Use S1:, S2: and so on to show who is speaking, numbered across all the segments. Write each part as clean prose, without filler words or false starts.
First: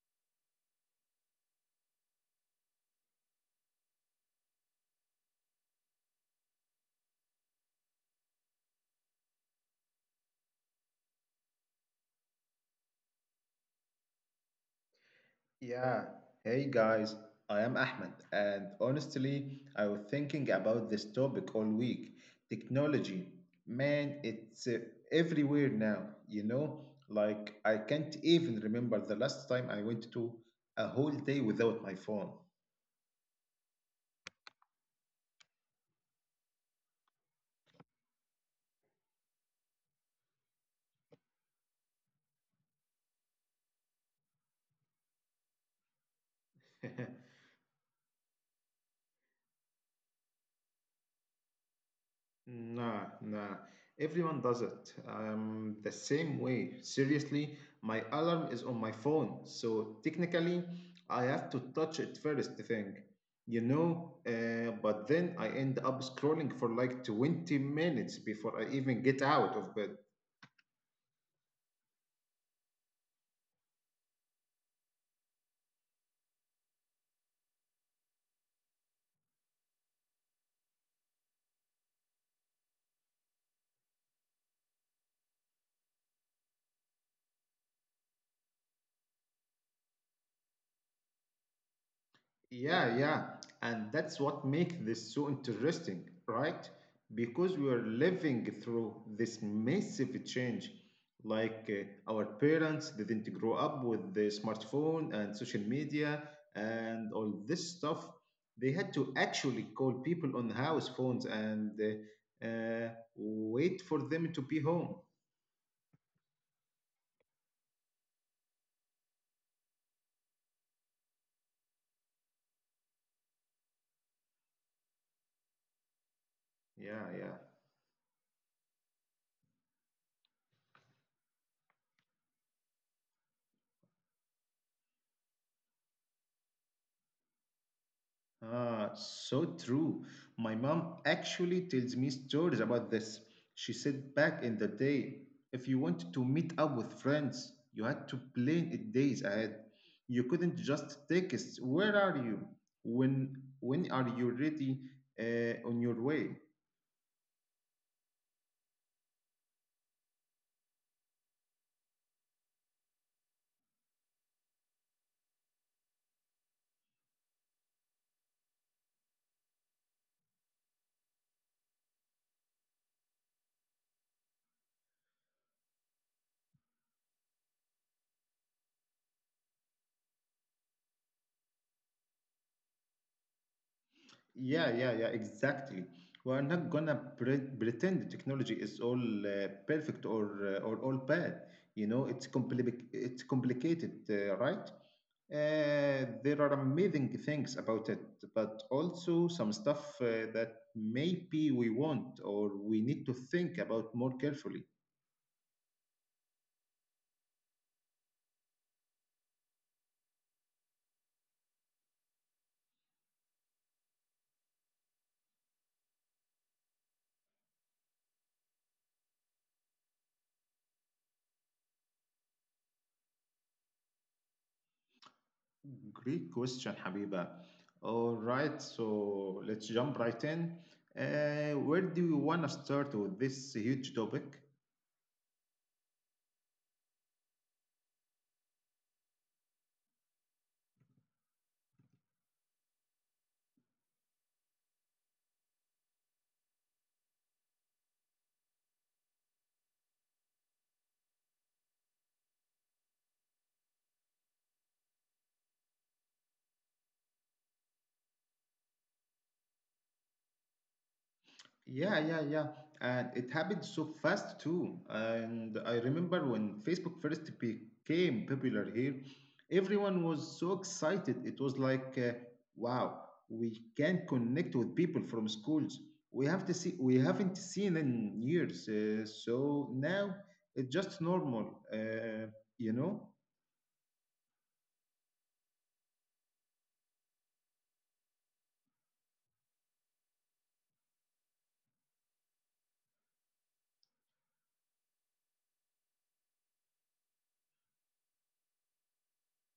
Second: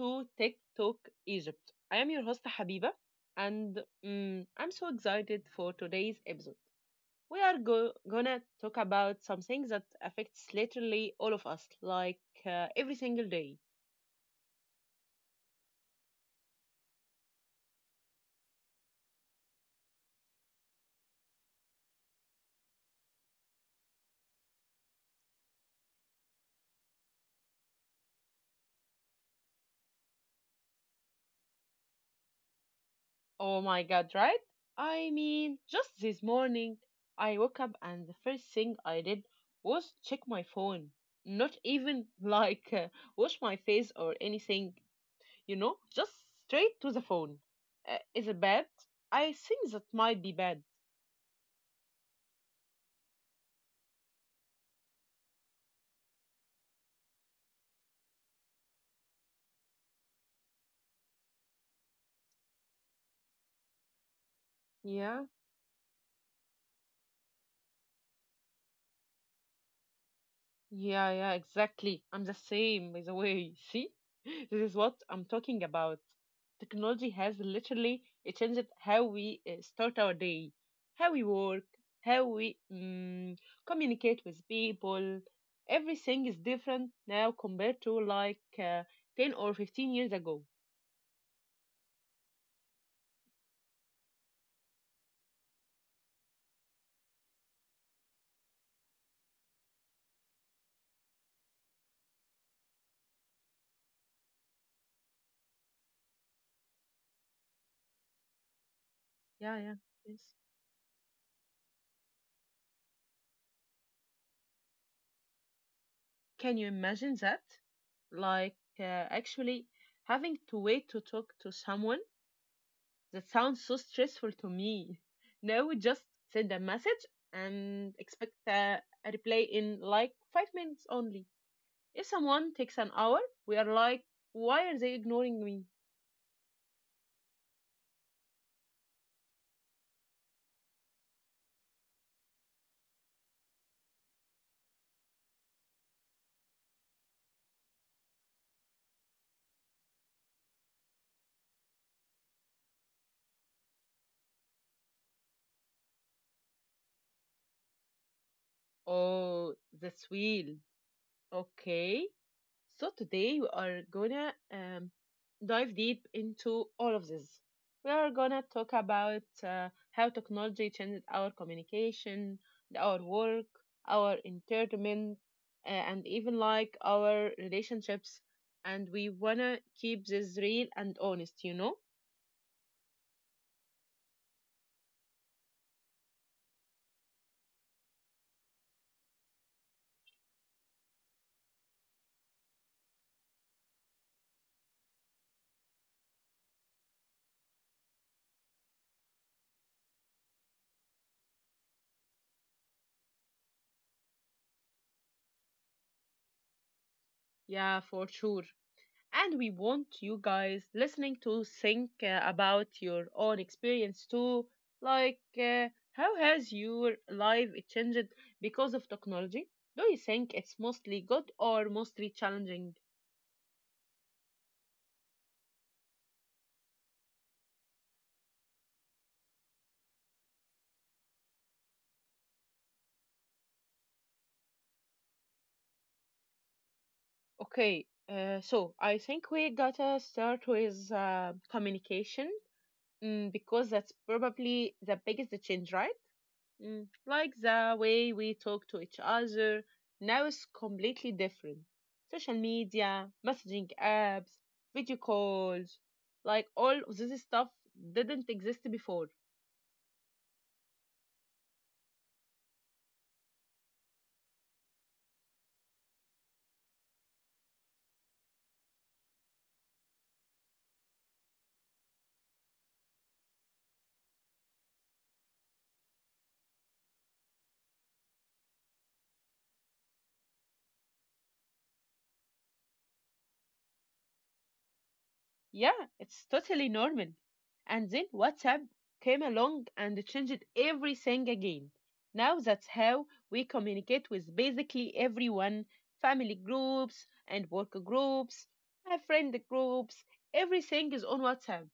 S1: to Tech Talk Egypt. I am your host Habiba, and I'm so excited for today's episode. Gonna talk about something that affects literally all of us, like every single day.
S2: Yeah. Hey guys, I am Ahmed, and honestly, I was thinking about this topic all week. Technology, man, it's everywhere now, you know? Like, I can't even remember the last time I went to a whole day without my phone.
S1: Oh my god, right? I mean, just this morning, I woke up and the first thing I did was check my phone. Not even like wash my face or anything. Just straight to the phone. Is it bad? I think that might be bad.
S2: Nah, nah. Everyone does it. The same way. Seriously, my alarm is on my phone, so technically, I have to touch it first thing, you know. But
S1: Yeah,
S2: then I end up scrolling for like 20 minutes before I even get out of bed.
S1: yeah, yeah, exactly. I'm the same, by the way. See, this is what I'm talking about. Technology has literally it changed how we start our day, how we work, how we communicate with people. Everything is different now compared to like 10 or 15 years ago.
S2: Yeah, yeah. And that's what makes this so interesting, right? Because we are living through this massive change. Like, our parents didn't grow up with the smartphone and social media and all this stuff. They had to
S1: Yeah, yeah.
S2: actually call
S1: Yes.
S2: people on house phones and wait for them to be home.
S1: Can you imagine that? Like, uh, Actually having to wait to talk to someone? That sounds so stressful to me. Now we just send a message
S2: Yeah,
S1: and
S2: yeah.
S1: expect a reply in like 5 minutes only. If someone takes an hour, we are like, why are they ignoring me?
S2: Ah, so true. My mom actually tells me stories about this. She said back in the day, if you wanted to meet up with friends, you had to plan it days ahead. You couldn't just text, "Where are you? When when are you ready? On your way."
S1: Oh, that's weird. Okay. So today we are gonna dive deep into all of this. We are gonna talk about how technology changes our communication, our work, our entertainment, and even like our relationships. And we wanna keep this real and honest, you know?
S2: Yeah, yeah, yeah, exactly. We are not gonna pretend the technology is all perfect or all bad. You know, it's it's complicated, right? There are amazing things about it, but also some stuff that maybe we want or we need to think about more carefully.
S1: Yeah, for sure. And we want you guys listening to think about your own experience too. How has your life changed because of technology? Do you think it's mostly good or mostly challenging?
S2: Great question, Habiba. All right, so let's jump right in. Where do you want to start with this huge topic?
S1: Okay, so I think we gotta start with communication because that's probably the biggest change, right? Like the way we talk to each other now is completely different. Social media, messaging apps, video calls, like all of this stuff didn't exist before.
S2: Yeah, yeah, yeah. And it happened so fast too. And I remember when Facebook first became popular here, everyone was so excited. It was like, wow, we can connect with people from schools. We have to see, we haven't seen in years. So now it's just normal, you know?
S1: Yeah, it's totally normal. And then WhatsApp came along and changed everything again. Now that's how we communicate with basically everyone, family groups and work groups, friend groups, everything is on WhatsApp.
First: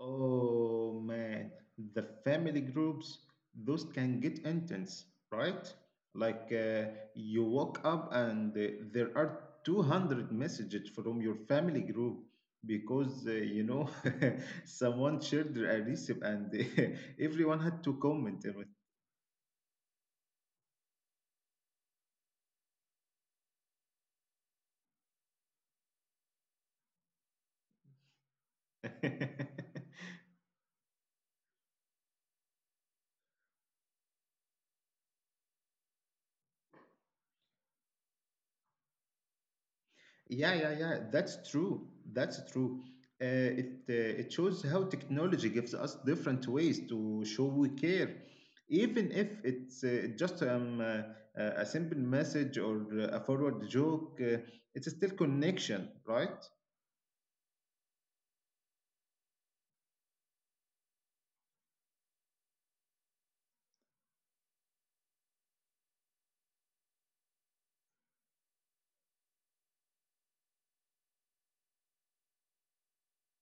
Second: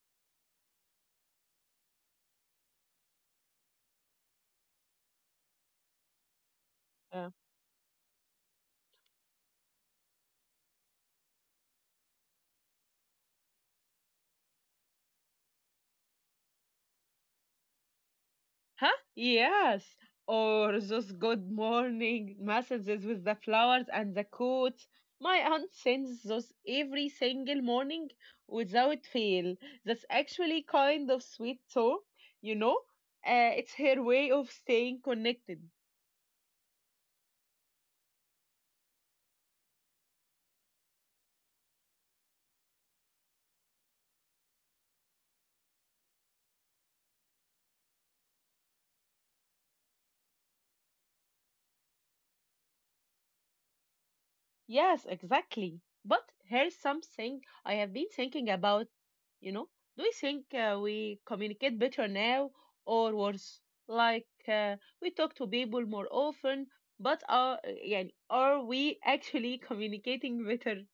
S2: Oh man, the family groups, those can get intense, right? Like, you woke up and there are 200 messages from your family group because you know someone shared a recipe and everyone had to comment on
S1: Huh? Yes. Or those good morning messages with the flowers and the quotes. My aunt sends those every single
S2: it.
S1: morning without fail. That's actually kind of sweet, so. You know, it's her way of staying connected.
S2: Yeah, yeah, yeah. That's true. That's true. Uh, it it shows how technology gives us different ways to show we care, even if it's just a simple message or a forward joke. It's still connection, right?
S1: Yes, exactly. But here's something I have been thinking about. You know, do you think we communicate better now or worse? Like uh, we talk to people more often, but are we actually communicating better?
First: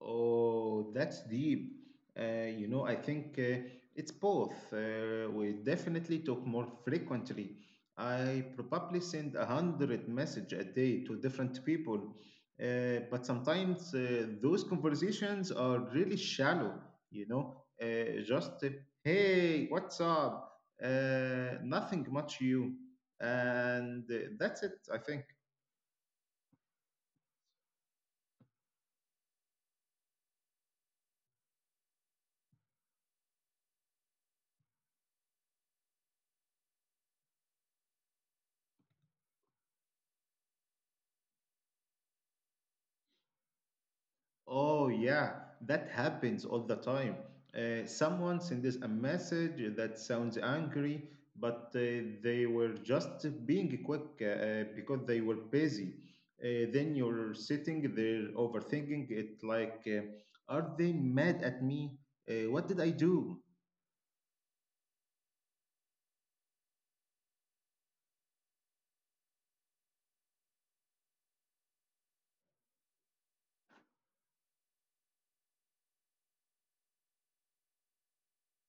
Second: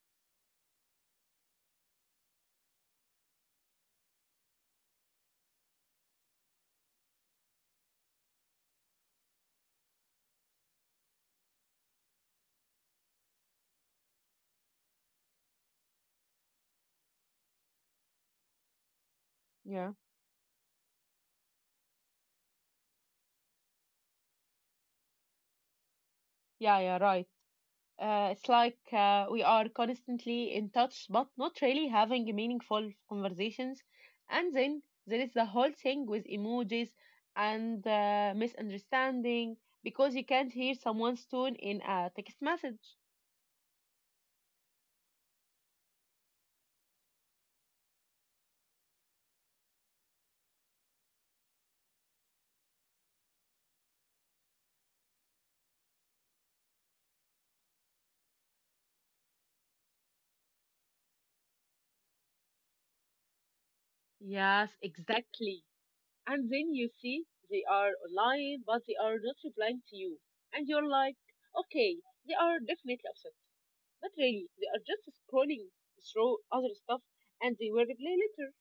S2: Oh, that's deep. You know, I think it's both. We definitely talk more frequently. I probably send a hundred message a day to different people, but sometimes those conversations are really shallow. You know, just
S1: Yeah,
S2: hey, what's up? Nothing much you, and that's it. I think.
S1: yeah, yeah, right. It's like we are constantly in touch, but not really having meaningful conversations. And then there is the whole thing with emojis and misunderstanding because you can't hear someone's tone in a text message.
S2: Oh, yeah, that happens all the time. Someone sends a message that sounds angry, but they were just being quick because they were busy. Then you're sitting there overthinking it like, are they mad at me? What did I do?
S1: Yes, exactly. And then you see they are online, but they are not replying to you. And you're like, okay, they are definitely upset. But really, they are just scrolling through other stuff and they will reply later.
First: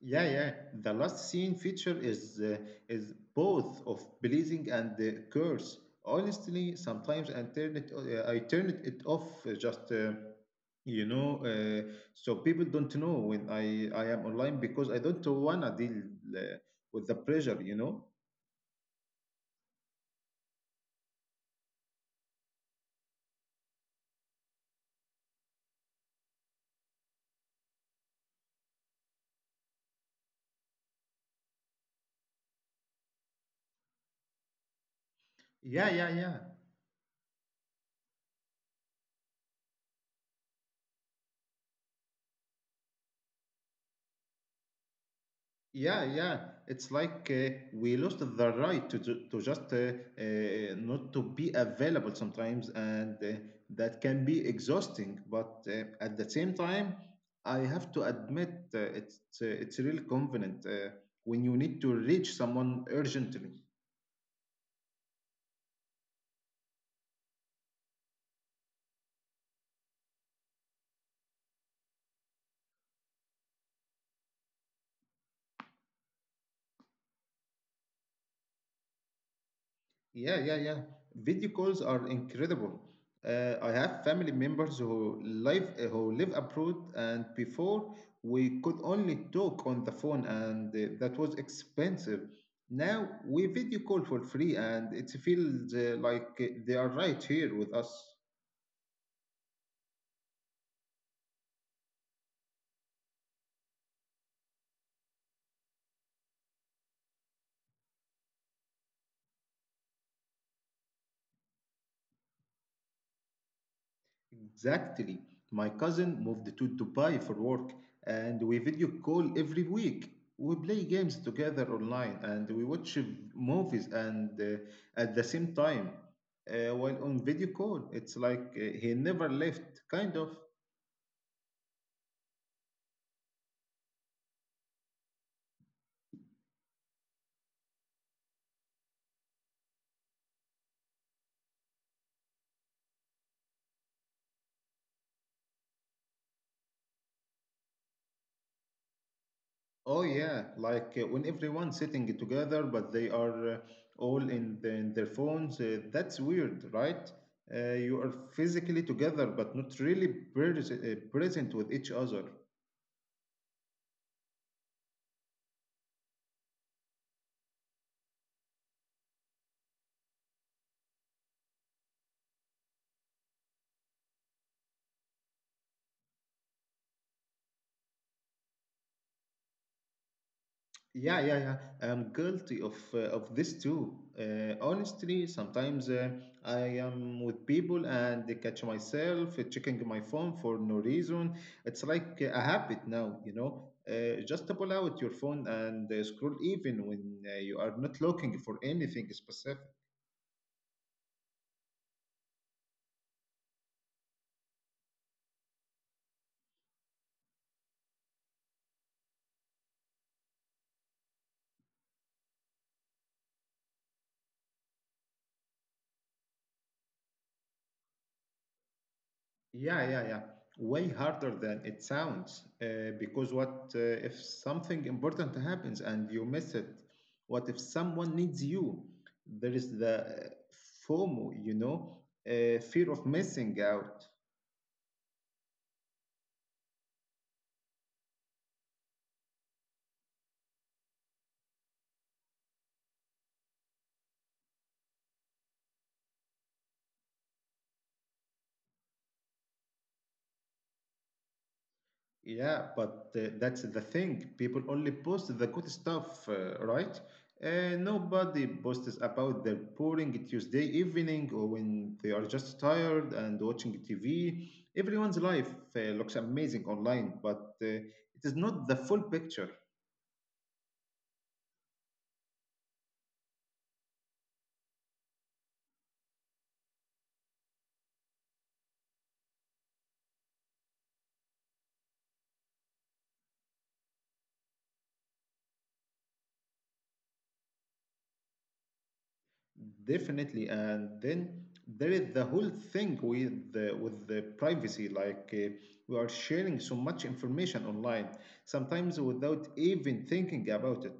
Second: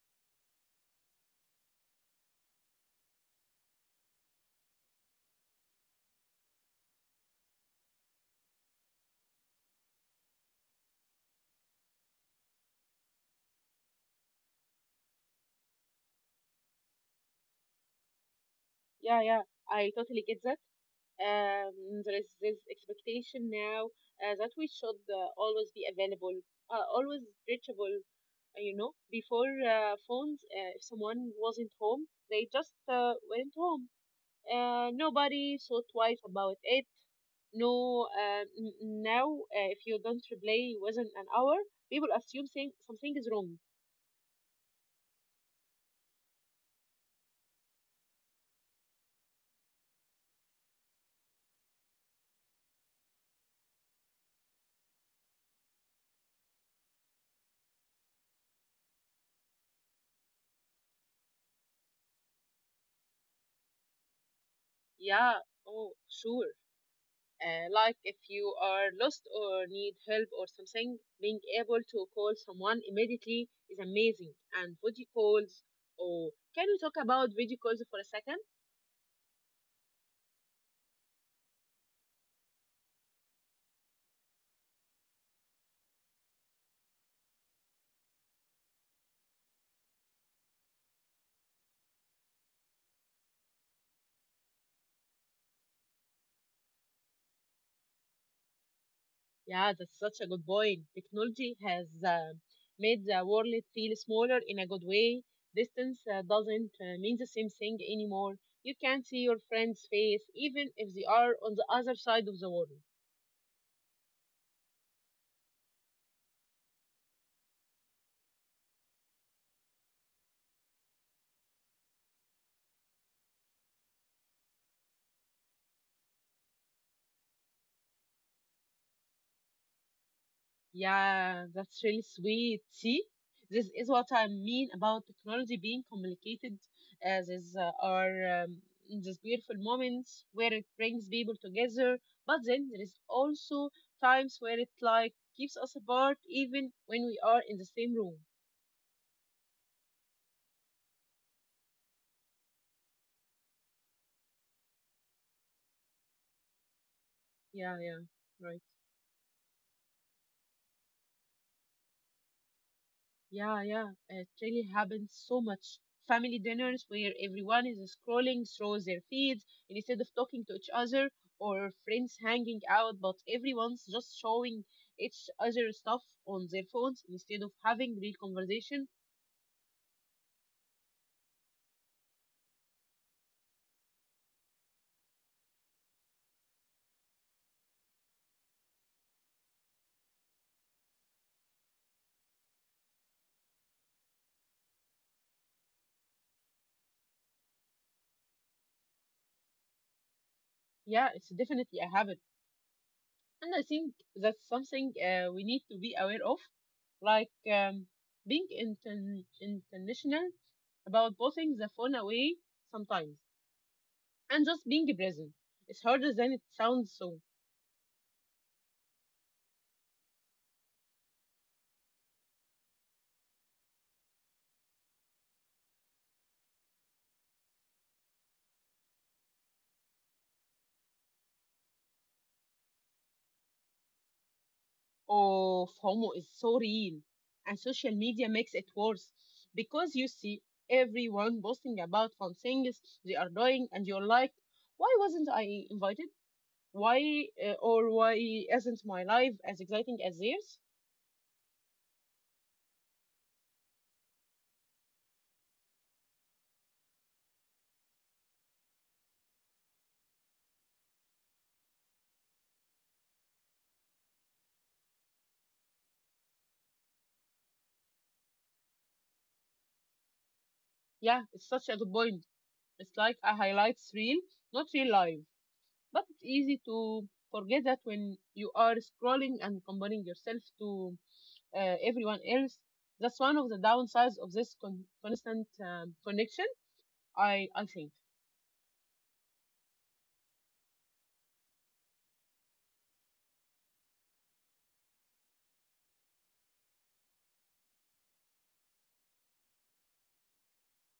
S2: Yeah, yeah. The last scene feature is both of blessing and curse. Honestly, sometimes I turn it off just you know so people don't know when I am online because I don't wanna deal uh, with the pressure. You know.
S1: Yeah, yeah, I totally get that. There is this expectation now that we should always be available, always reachable, you know. Before phones, if someone wasn't home, they just went home. Nobody thought
S2: Yeah, yeah,
S1: twice
S2: yeah.
S1: about it. No, now if you don't reply within an hour, people assume saying something is wrong.
S2: Yeah, yeah. It's like we lost the right to just not to be available sometimes, and that can be exhausting. But at the same time, I have to admit it's really convenient when you need to reach someone urgently.
S1: Yeah, oh, sure. Like if you are lost or need help or something, being able to call someone immediately is amazing. And video calls, or can we talk about video calls for a second?
S2: Yeah, yeah, yeah. Video calls are incredible. I have family members who live abroad, and before we could only talk on the phone, and that was expensive. Now we video call for free, and it feels like they are right here with us.
S1: Yeah, that's such a good point. Technology has made the world feel smaller in a good way. Distance doesn't mean the same thing anymore. You can see your friend's face even if they are on the other side of the world.
S2: Exactly. My cousin moved to Dubai for work, and we video call every week. We play games together online, and we watch movies and at the same time while on video call. It's like he never left, kind of.
S1: Yeah, that's really sweet. See, this is what I mean about technology being complicated. As these are These beautiful moments where it brings people together, but then there is also times where it like keeps us apart, even when we are in the same room.
S2: Oh yeah, like when everyone's sitting together, but they are all in their phones. That's weird, right?
S1: Yeah,
S2: You
S1: yeah,
S2: are
S1: right.
S2: physically together, but not really present with each other.
S1: Yeah, yeah, it really happens so much. Family dinners where everyone is scrolling through their feeds instead of talking to each other, or friends hanging out, but everyone's just showing each other stuff on their phones instead of having real conversation.
S2: Yeah, yeah, yeah. I'm guilty of this too. Honestly, sometimes I am with people and they catch myself checking my phone for no reason. It's like a habit now, you know. Just pull out your phone and scroll even when you are not looking for anything specific.
S1: Yeah, it's definitely a habit, and I think that's something we need to be aware of, like um, being intentional about putting the phone away sometimes. And just being present. It's harder than it sounds so.
S2: Yeah, yeah, yeah. Way harder than it sounds. Because what if something important happens and you miss it? What if someone needs you? There is the FOMO, you know, fear of missing out.
S1: Oh, FOMO is so real. And social media makes it worse because you see everyone boasting about fun things they are doing, and you're like, why wasn't I invited? Why isn't my life as exciting as theirs?
S2: Yeah, but that's the thing. People only post the good stuff, right? Nobody posts about their boring Tuesday evening or when they are just tired and watching TV. Everyone's life looks amazing online, but it is not the full picture.
S1: Yeah, it's such a good point. It's like a highlights reel, not real life. But it's easy to forget that when you are scrolling and comparing yourself to everyone else. That's one of the downsides of this constant connection. I think.
S2: Definitely, and then there is the whole thing with the privacy. Like we are sharing so much information online, sometimes without even thinking about it.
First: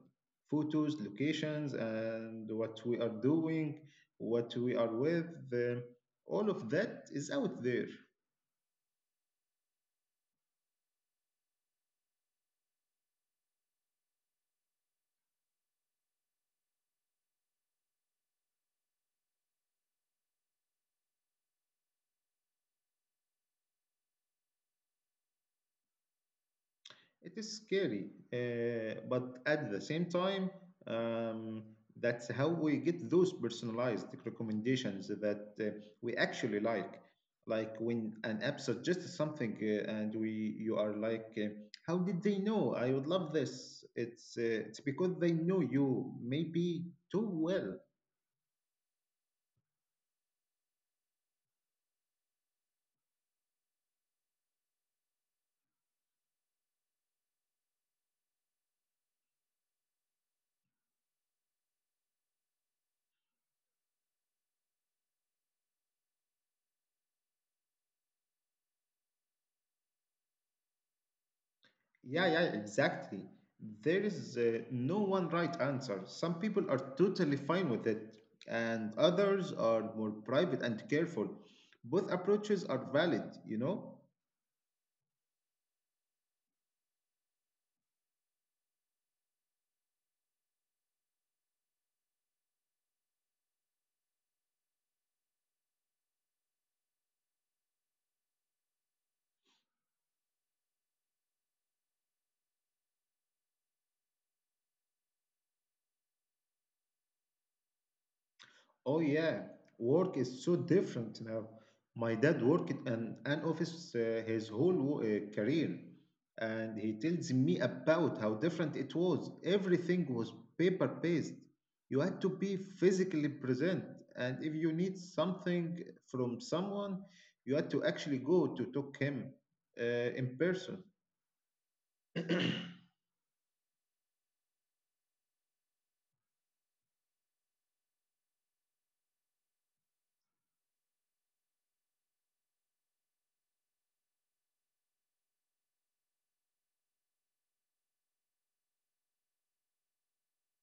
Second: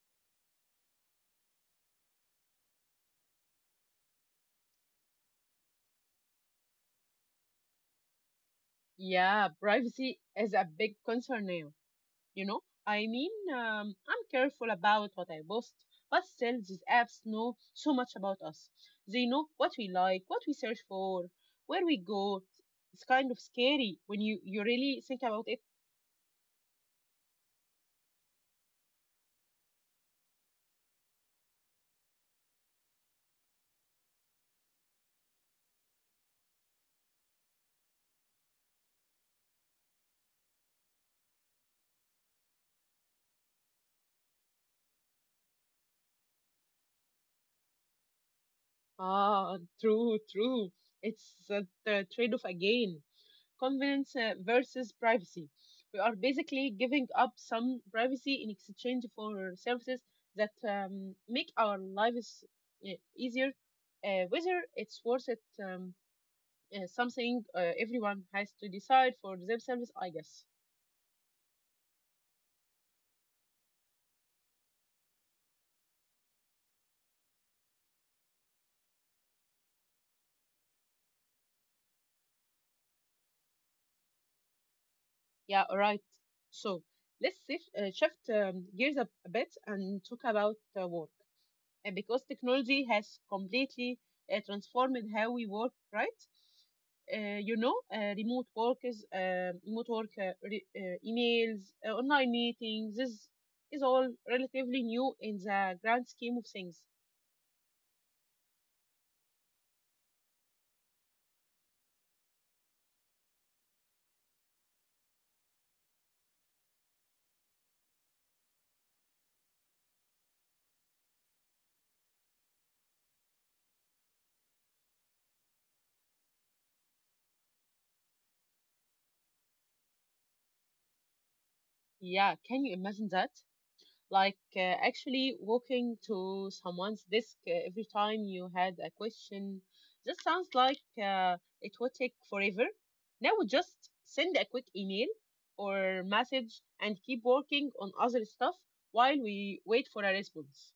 S2: Photos, locations, and what we are doing, what we are with, uh, all of that is out there.
S1: Yeah, privacy is a big concern now. You know, I mean, I'm careful about what I post, but still, these apps know so much about us. They know what we like, what we search for, where we go. It's kind of scary when you really think about it.
S2: It is scary, but at the same time, um, that's how we get those personalized recommendations that we actually like. Like when an app suggests something, and we you are like, "How did they know? I would love this." It's because they know you maybe too well.
S1: Ah, true, true. It's a trade-off again. Convenience versus privacy. We are basically giving up some privacy in exchange for services that make our lives easier. Whether it's worth it, something everyone has to decide for themselves, I guess.
S2: Yeah, yeah, exactly. There is no one right answer. Some people are totally fine with it, and others are more private and careful. Both approaches are valid, you know?
S1: Yeah, all right. So shift gears a bit and talk about work because technology has completely transformed how we work, right? Remote workers, remote work, emails, online meetings. This is all relatively new in the grand scheme of things.
S2: Oh yeah, work is so different now. My dad worked in an office his whole career, and he tells me about how different it was. Everything was paper-based. You had to be physically present, and if you need something from someone, you had to actually go to talk him uh, in person.
S1: Yeah, can you imagine that? Actually walking to someone's desk every time you had a question. That sounds like it would take forever. Now just send a quick email or message and keep working on other stuff while we wait for a response.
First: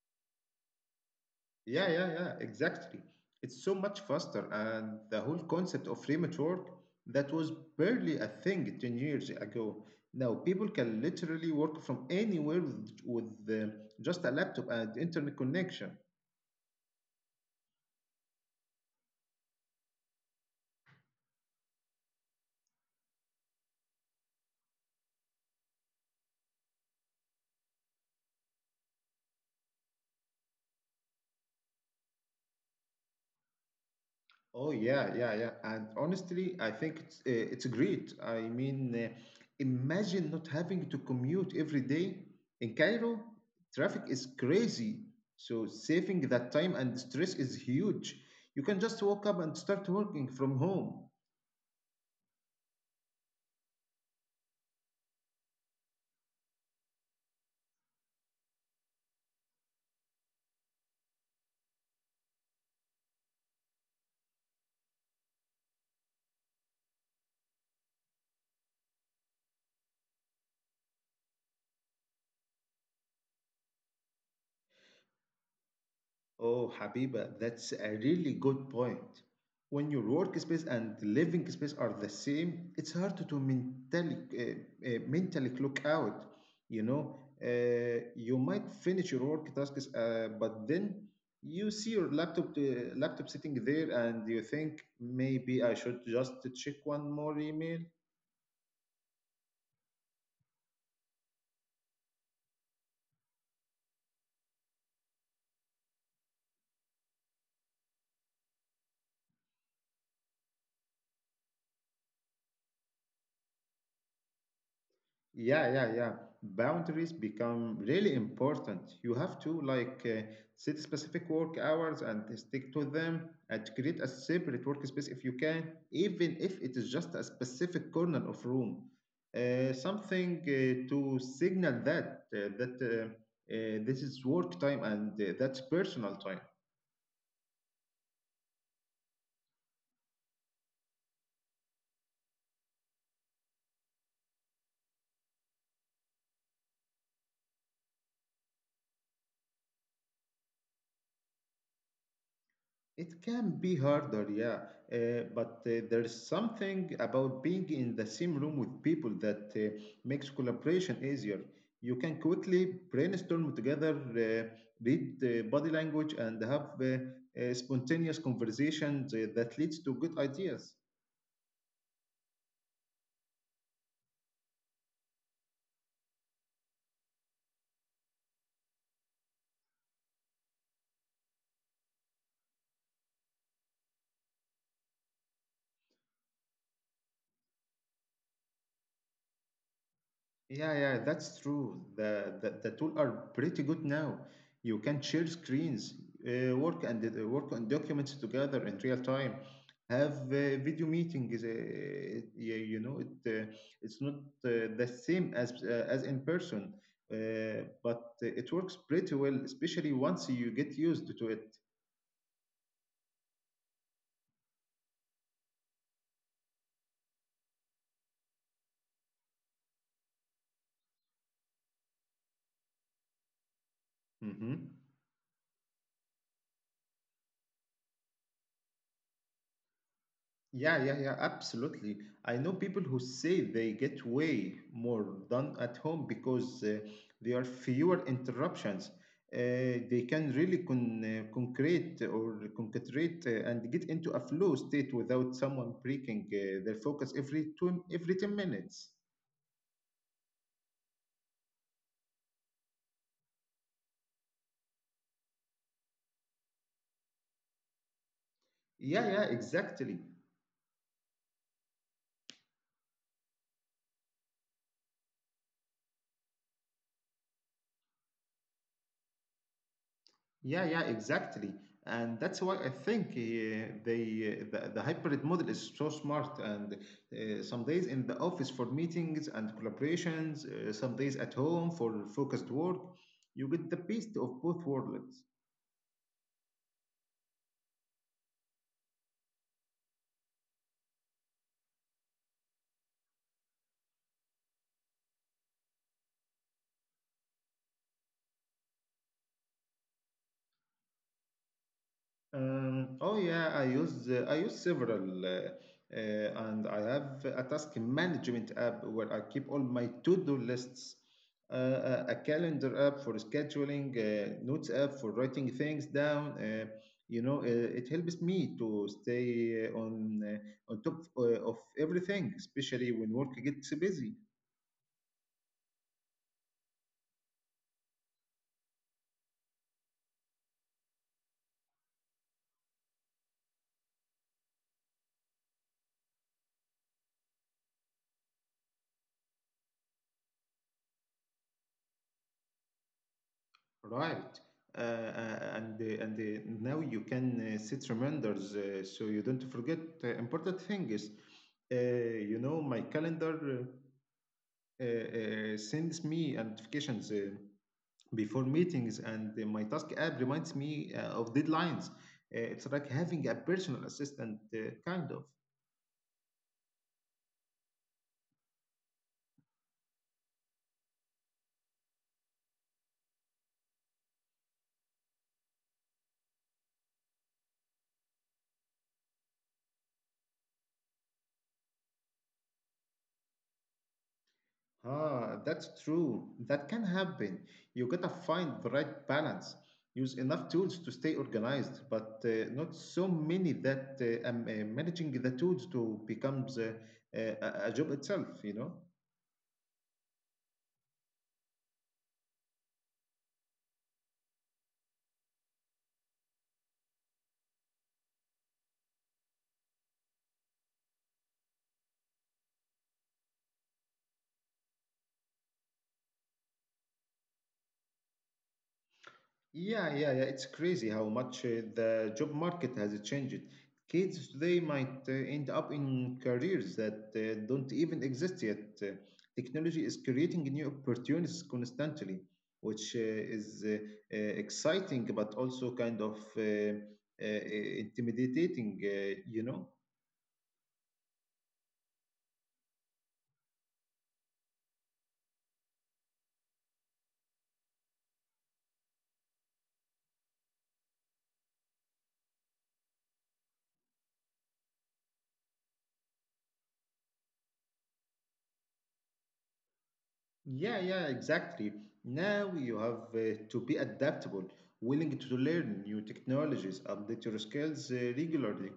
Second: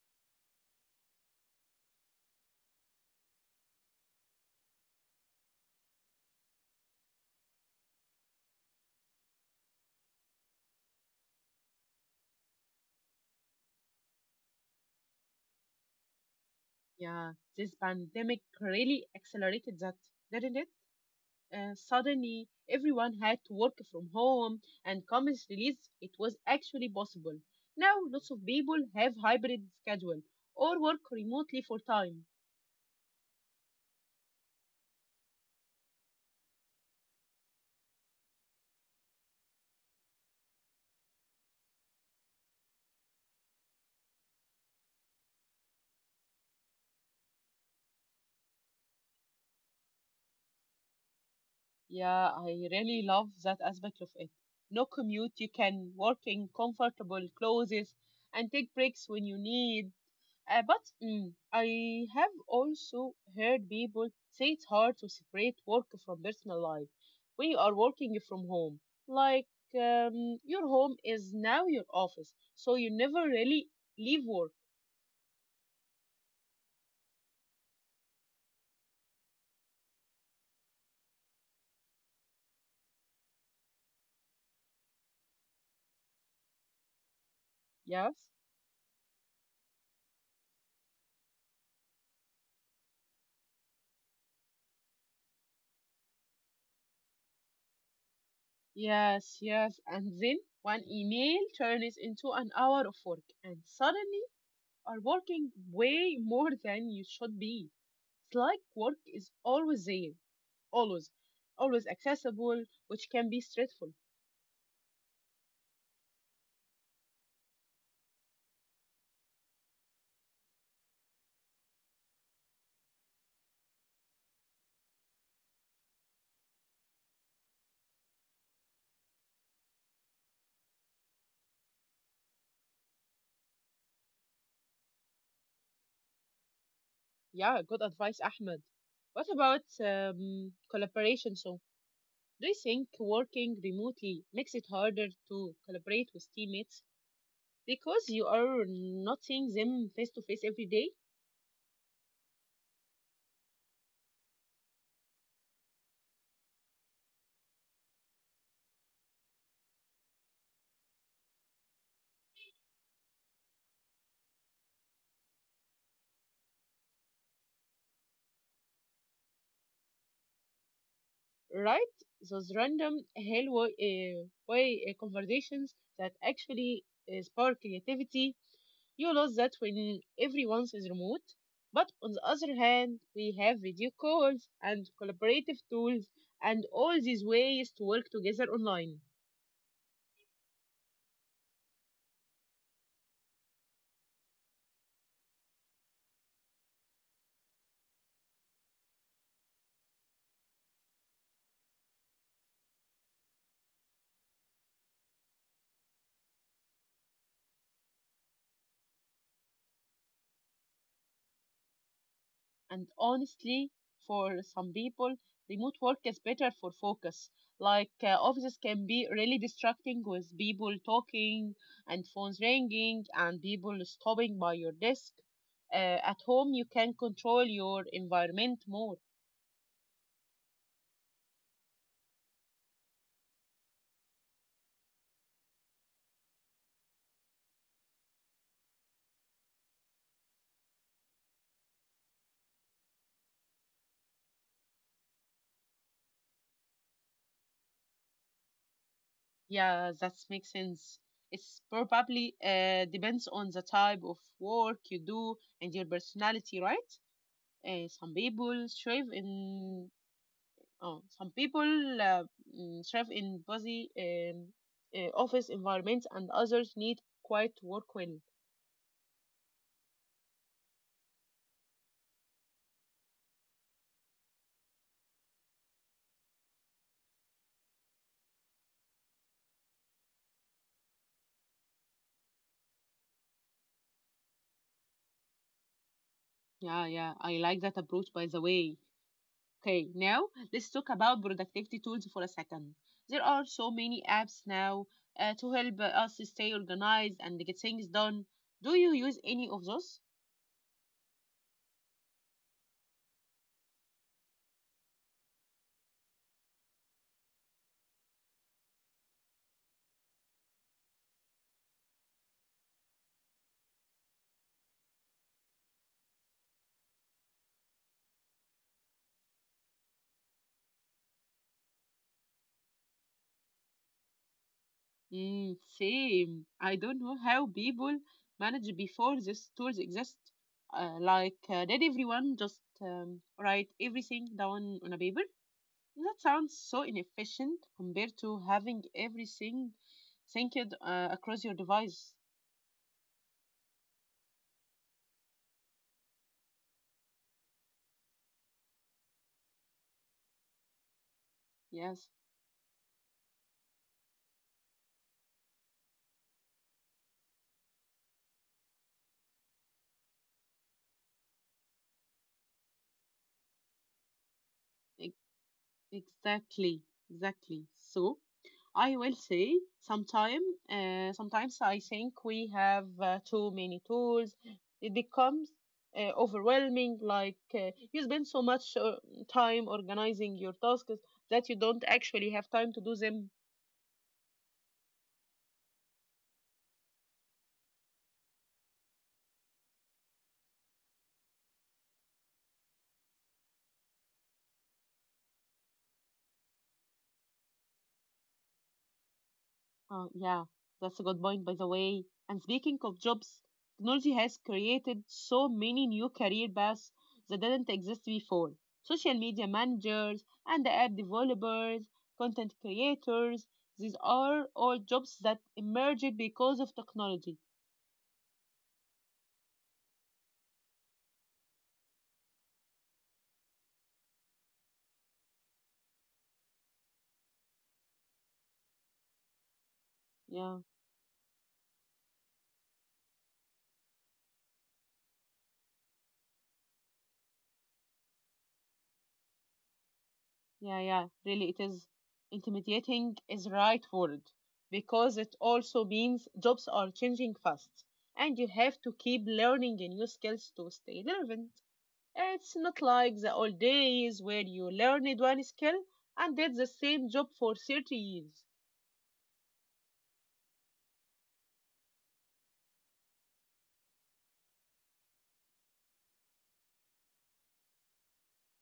S2: Yeah, yeah, yeah, exactly. It's so much faster, and the whole concept of remote work that was barely a thing 10 years ago. Now people can literally work from anywhere with just a laptop and internet connection.
S1: Yeah, this pandemic really accelerated that, didn't it? Suddenly everyone had to work from home and companies realized it was actually possible. Now lots of people have hybrid schedule or work remotely for time.
S2: Oh yeah, yeah, yeah. And honestly, I think it's great. I mean, imagine not having to commute every day. In Cairo, traffic is crazy. So saving that time and stress is huge. You can just walk up and start working from home.
S1: Yeah, I really love that aspect of it. No commute, you can work in comfortable clothes and take breaks when you need. But I have also heard people say it's hard to separate work from personal life. We are working from home. Like, your home is now your office, so you never really leave work.
S2: Oh, Habiba, that's a really good point. When your workspace and living space are the same, it's hard to mentally clock out. You know,
S1: Yes,
S2: you might finish your work tasks, but then you see your laptop sitting there, and you think maybe I should just check one more email.
S1: yes, yes. And then one email turns into an hour of work, and suddenly are working way more than you should be. It's like work is always there, always, always accessible, which can be stressful.
S2: Yeah, yeah, yeah. Boundaries become really important. You have to like set specific work hours and stick to them and create a separate workspace if you can, even if it is just a specific corner of room. Something to signal that that this is work time and that's personal time.
S1: Yeah, good advice, Ahmed. What about collaboration? So, do you think working remotely makes it harder to collaborate with teammates because you are not seeing them face to face every day,
S2: It can be harder, yeah, but there's something about being in the same room with people that makes collaboration easier. You can quickly brainstorm together, read body language, and have spontaneous conversations that leads to good ideas.
S1: right? Those random hello way conversations that actually spark creativity. You lose that when everyone is remote. But on the other hand, we have video calls and collaborative tools and all these ways to work together online.
S2: Yeah, yeah, that's true. The tool are pretty good now. You can share screens, work on documents together in real time. Have video meetings. It- you, you know, it uh, it's not the same as in person, but it works pretty well, especially once you get used to it.
S1: And honestly, for some people, remote work is better for focus. Offices can be really distracting with people talking and phones ringing and people stopping
S2: Hmm.
S1: by your desk. Uh, at home, you can control your environment more.
S2: Yeah, yeah, yeah, absolutely. I know people who say they get way more done at home because there are fewer interruptions. They can really con- concrete or concentrate and get into a flow state without someone breaking their focus every 10 minutes.
S1: Yeah, that makes sense. It's probably depends on the type of work you do and your personality, right? Some people
S2: Yeah, yeah,
S1: thrive
S2: exactly.
S1: in. Oh, some people thrive in busy office environments, and others need quiet work when.
S2: Yeah, yeah, exactly. And that's why I think the hybrid model is so smart. And some days in the office for meetings and collaborations, some days at home for focused work, you get the best of both worlds.
S1: Yeah, yeah, I like that approach, by the way. Okay, now let's talk about productivity tools for a second. There are so many apps now to help us stay organized and get things done. Do you use any of those?
S2: Oh yeah, I use several, and I have a task management app where I keep all my to-do lists, a calendar app for scheduling, notes app for writing things down. It helps me to stay on top of everything, especially when work gets busy.
S1: Mm, same. I don't know how people managed before these tools exist. Did everyone just write everything down on a paper? That sounds so inefficient compared to having everything synced across your device.
S2: Right. And Now you can set reminders so you don't forget important things.
S1: Yes,
S2: You know, my calendar sends me notifications before meetings, and my task app reminds me of deadlines. It's like having a personal assistant, kind of.
S1: e- Exactly, exactly. So I will say sometime, sometimes I think we have too many tools. It becomes overwhelming, you spend so much time organizing your tasks that you don't actually have time to do them.
S2: Ah, that's true. That can happen. You gotta find the right balance. Use enough tools to stay organized, but not so many that managing the tools to becomes a, a job itself, you know?
S1: Oh, yeah, that's a good point, by the way. And speaking of jobs, technology has created so many new career paths that didn't exist before. Social media managers and app developers, content creators, these are all jobs that emerged because of technology.
S2: Yeah, yeah, yeah. It's crazy how much the job market has changed. Kids today might end up in careers that don't even exist yet. Technology is creating new
S1: Yeah,
S2: opportunities constantly, which is exciting but also kind of intimidating, you know.
S1: yeah. Really, it is intimidating is the right word because it also means jobs are changing fast and you have to keep learning new skills to stay relevant. It's not like the old days where you learned one skill and did the same job for 30 years.
S2: Yeah, yeah, exactly. Now you have to be adaptable, willing to learn new technologies, update your skills regularly.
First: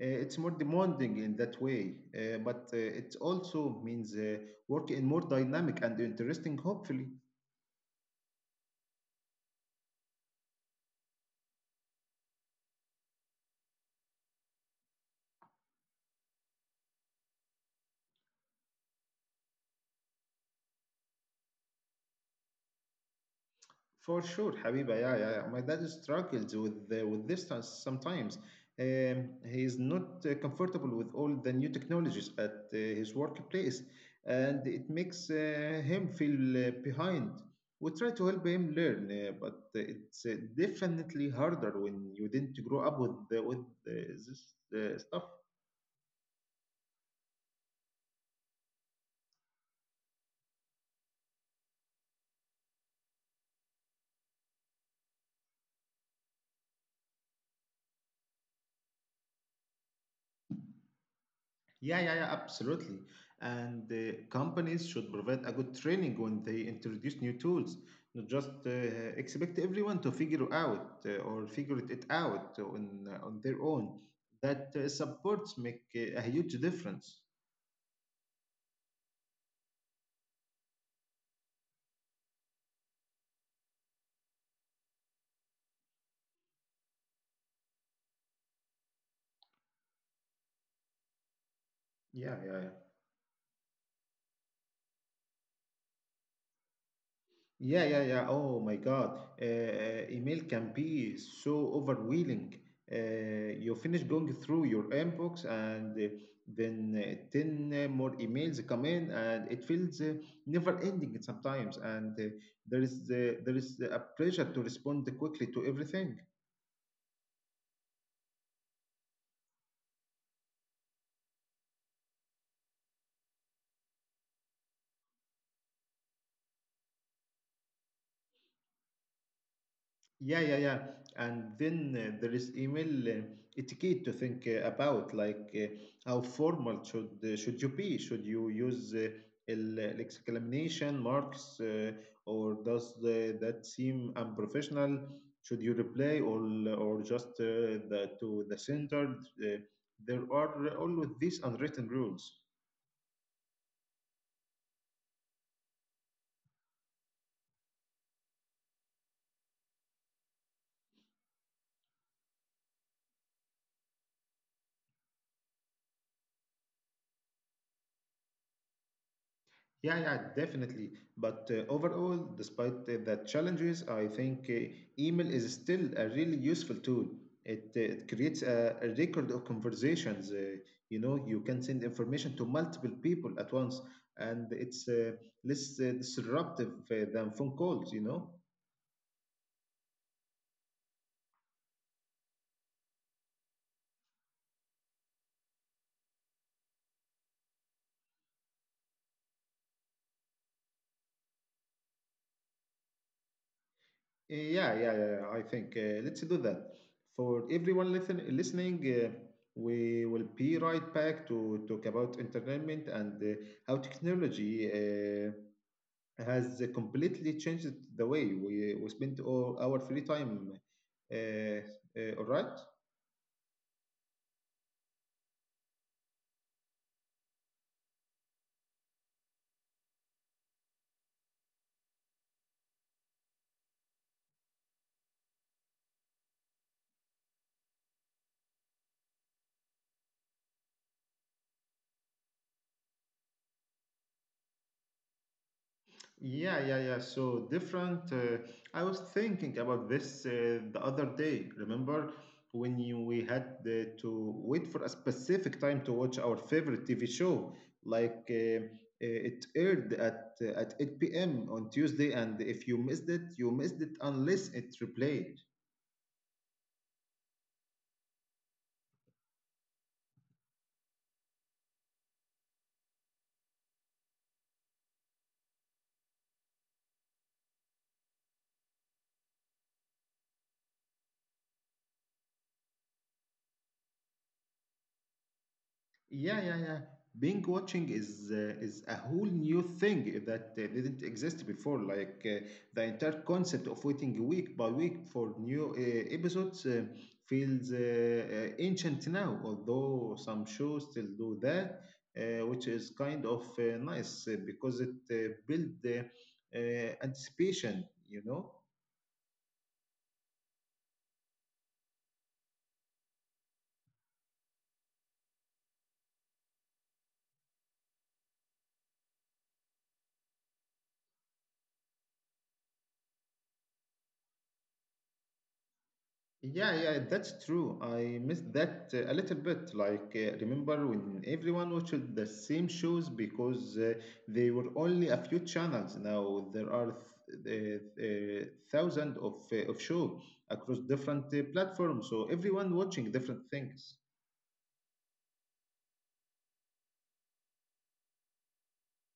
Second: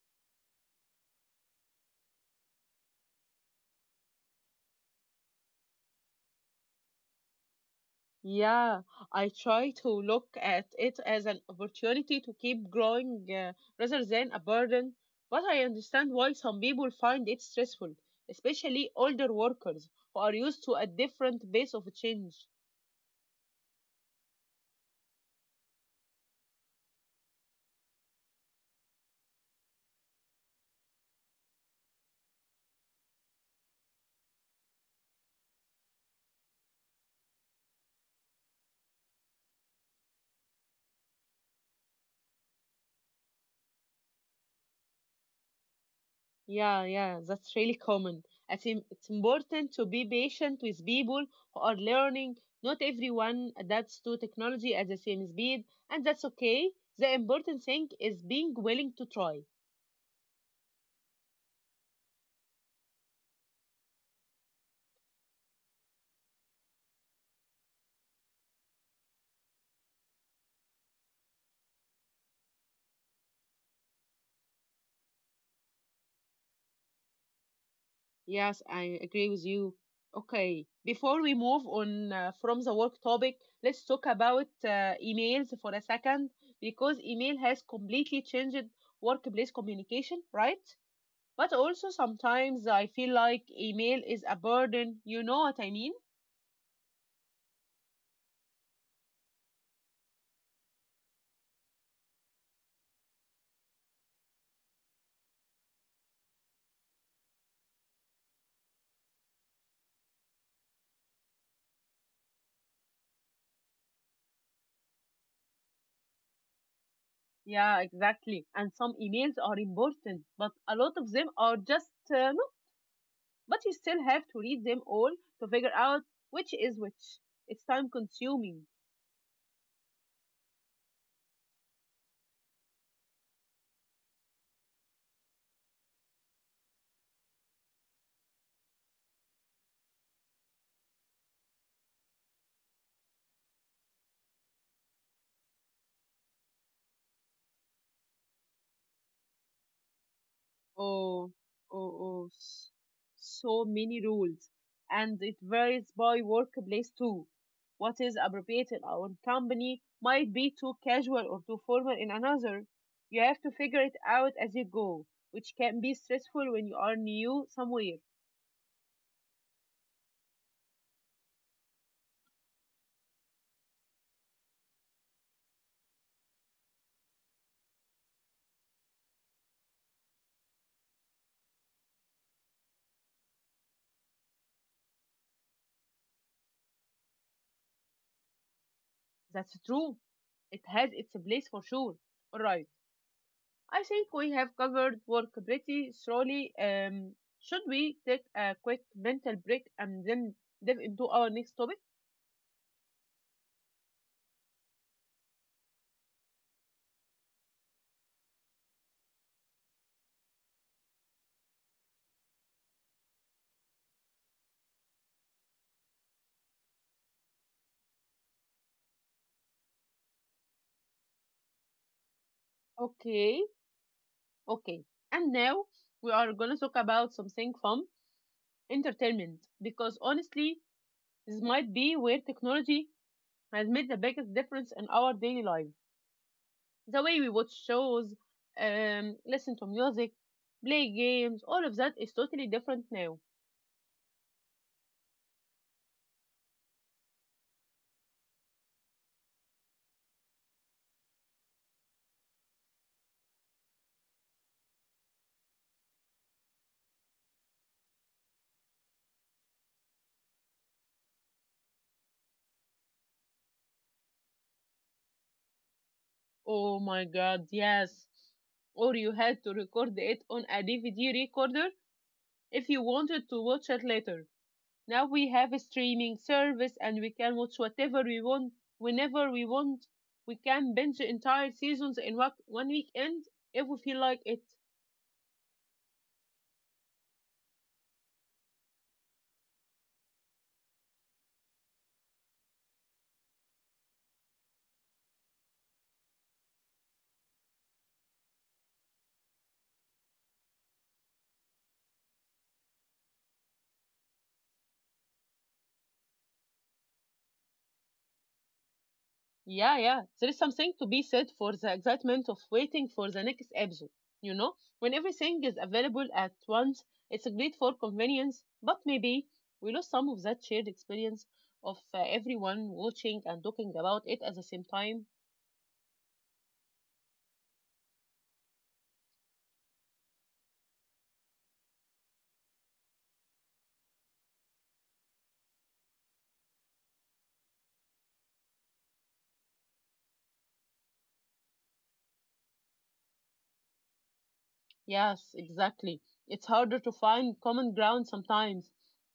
S2: It's more demanding in that way, but it also means work in more dynamic and interesting, hopefully.
S1: Yeah, I try to look at it as an opportunity to keep growing rather than a burden, but I understand why some people find it stressful, especially older workers who are used to a different pace of change.
S2: For sure, Habiba. Yeah, yeah, yeah. My dad struggles with distance sometimes. He is not comfortable with all the new technologies at his workplace, and it makes him feel behind. We try to help him learn, but it's definitely harder when you didn't grow up with the, with this stuff.
S1: Yeah, that's really common. I think it's important to be patient with people who are learning. Not everyone adapts to technology at the same speed, and that's okay. The important thing is being willing to try.
S2: Yeah, yeah, yeah, absolutely. And companies should provide a good training when they introduce new tools, not just expect everyone to figure out or figure it out on their own. That supports make a huge difference.
S1: Yes, I agree with you. Okay, before we move on from the work topic, let's talk about emails for a second because email has completely changed workplace communication, right? But also
S2: Yeah, yeah, yeah.
S1: sometimes I feel like email is a burden. You know what I mean?
S2: Yeah, yeah, yeah. Oh my God. Email can be so overwhelming. Uh, you finish going through your inbox, and then 10 more emails come in, and it feels never ending sometimes. And there is a pressure to respond quickly to everything.
S1: Yeah, exactly. And some emails are important, but a lot of them are just no. But you still have to read them all to figure out which is which. It's time consuming.
S2: Yeah, yeah, yeah. And then there is email etiquette to think about, like how formal should you be? Should you use exclamation marks, or does that seem unprofessional? Should you reply or just to the center? Uh, there are always
S1: Oh,
S2: these
S1: oh,
S2: unwritten
S1: oh,
S2: rules.
S1: s- so many rules. And it varies by workplace too. What is appropriate in one company might be too casual or too formal in another. You have to figure it out as you go, which can be stressful when you are new somewhere.
S2: Yeah, yeah, definitely. But overall, despite the challenges, I think email is still a really useful tool. It creates a record of conversations. You know, you can send information to multiple people at once, and it's less disruptive than phone calls, you know?
S1: That's true. It has its place for sure. Alright, I think we have covered work pretty thoroughly. Should we take a quick mental break and then dive into our next topic?
S2: Yeah, yeah, yeah, yeah, I think. Let's do that. For everyone listening, we will be right back to talk about entertainment and how technology has completely changed the way we spend all our free time. Uh, all right.
S1: Okay, okay. And now we are going to talk about something fun entertainment, because honestly, this might be where technology has made the biggest difference in our daily life. The way we watch shows, listen to music, play games, all of that is totally different now.
S2: Yeah, yeah, yeah. So different. I was thinking about this the other day. Remember we had to wait for a specific time to watch our favorite TV show? It aired at 8 p.m. on Tuesday, and if you missed it, you missed it unless it replayed.
S1: Oh my god, yes. Or you had to record it on a DVD recorder if you wanted to watch it later. Now we have a streaming service and we can watch whatever we want, whenever we want. We can binge entire seasons in one weekend if we feel like it.
S2: Yeah, yeah, yeah. Binge watching is a whole new thing that didn't exist before. The entire concept of waiting week by week for new episodes feels ancient now. Although some shows still do that, which is kind of nice because it builds anticipation. You know.
S1: Yeah. There is something to be said for the excitement of waiting for the next episode. You know, when everything is available at once, it's great for convenience, but maybe we lose some of that shared experience of everyone watching and talking about it at the same time.
S2: Yeah, yeah, that's true. I missed that a little bit. Remember when everyone watched the same shows because they were only a few channels. Now there are th- uh, uh, thousands of show across different platforms, so everyone watching different things.
S1: Yes, exactly. It's harder to find common ground sometimes.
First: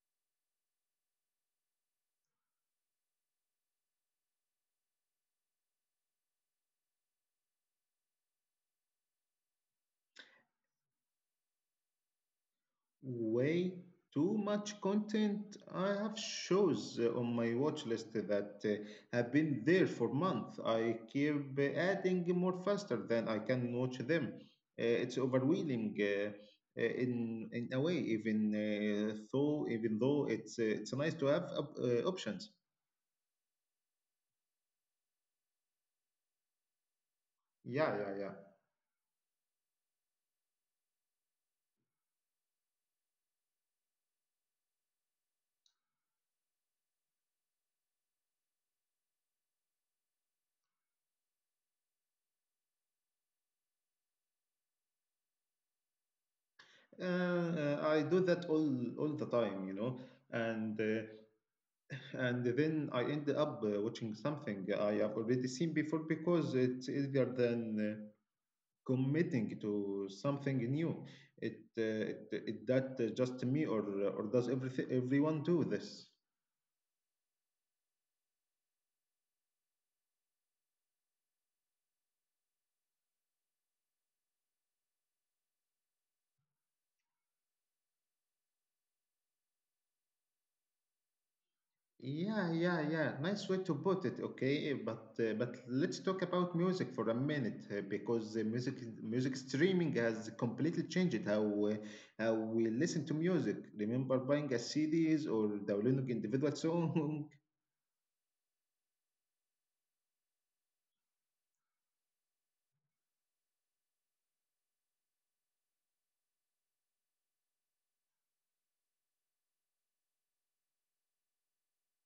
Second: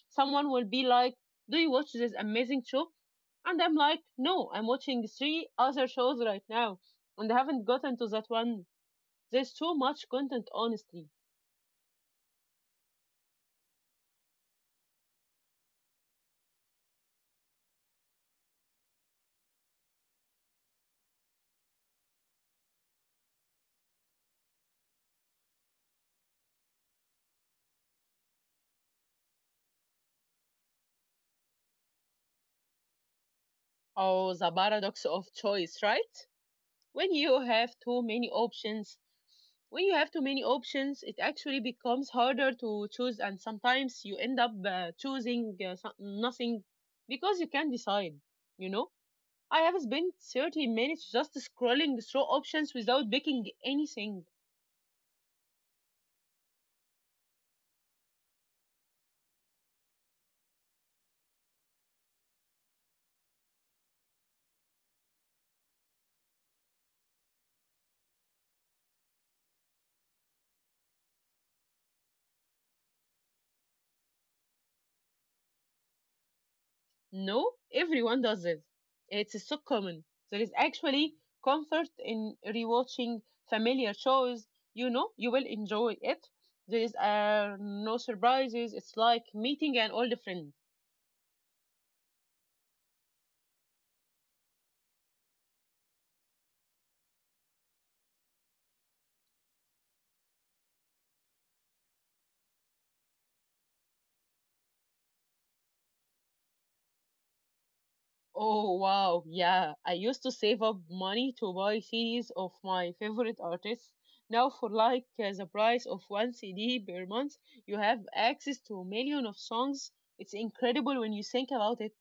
S1: Someone will be like, do you watch this amazing show? And I'm like, no, I'm watching three other shows right now, and I haven't gotten to that one. There's too much content, honestly.
S2: Way too much content. I have shows on my watch list that have been there for months. I keep adding more faster than I can watch them. It's overwhelming in a way, even though it's nice to have options.
S1: Oh, the paradox of choice, right? When you
S2: Yeah,
S1: have
S2: yeah,
S1: too
S2: yeah.
S1: many options, when you have too many options, it actually becomes harder to choose, and sometimes you end up choosing nothing because you can't decide, you know? I have spent 30 minutes just scrolling through options without picking anything.
S2: I do that all the time, you know, and. Uh, and then I end up watching something I have already seen before because it's easier than committing to something new. It that just me or does everything everyone do this?
S1: No, everyone does it. It's so common. There is actually comfort in rewatching familiar shows. You know, you will enjoy it. There is no surprises. It's like meeting an old friend.
S2: Yeah, yeah, yeah. Nice way to put it. Okay, but let's talk about music for a minute because music music streaming has completely changed how we listen to music. Remember buying a CDs or downloading individual songs.
S1: Oh wow, yeah. I used to save up money to buy CDs of my favorite artists. Now for like the price of one CD per month, you have access to a million of songs. It's incredible when you think about it.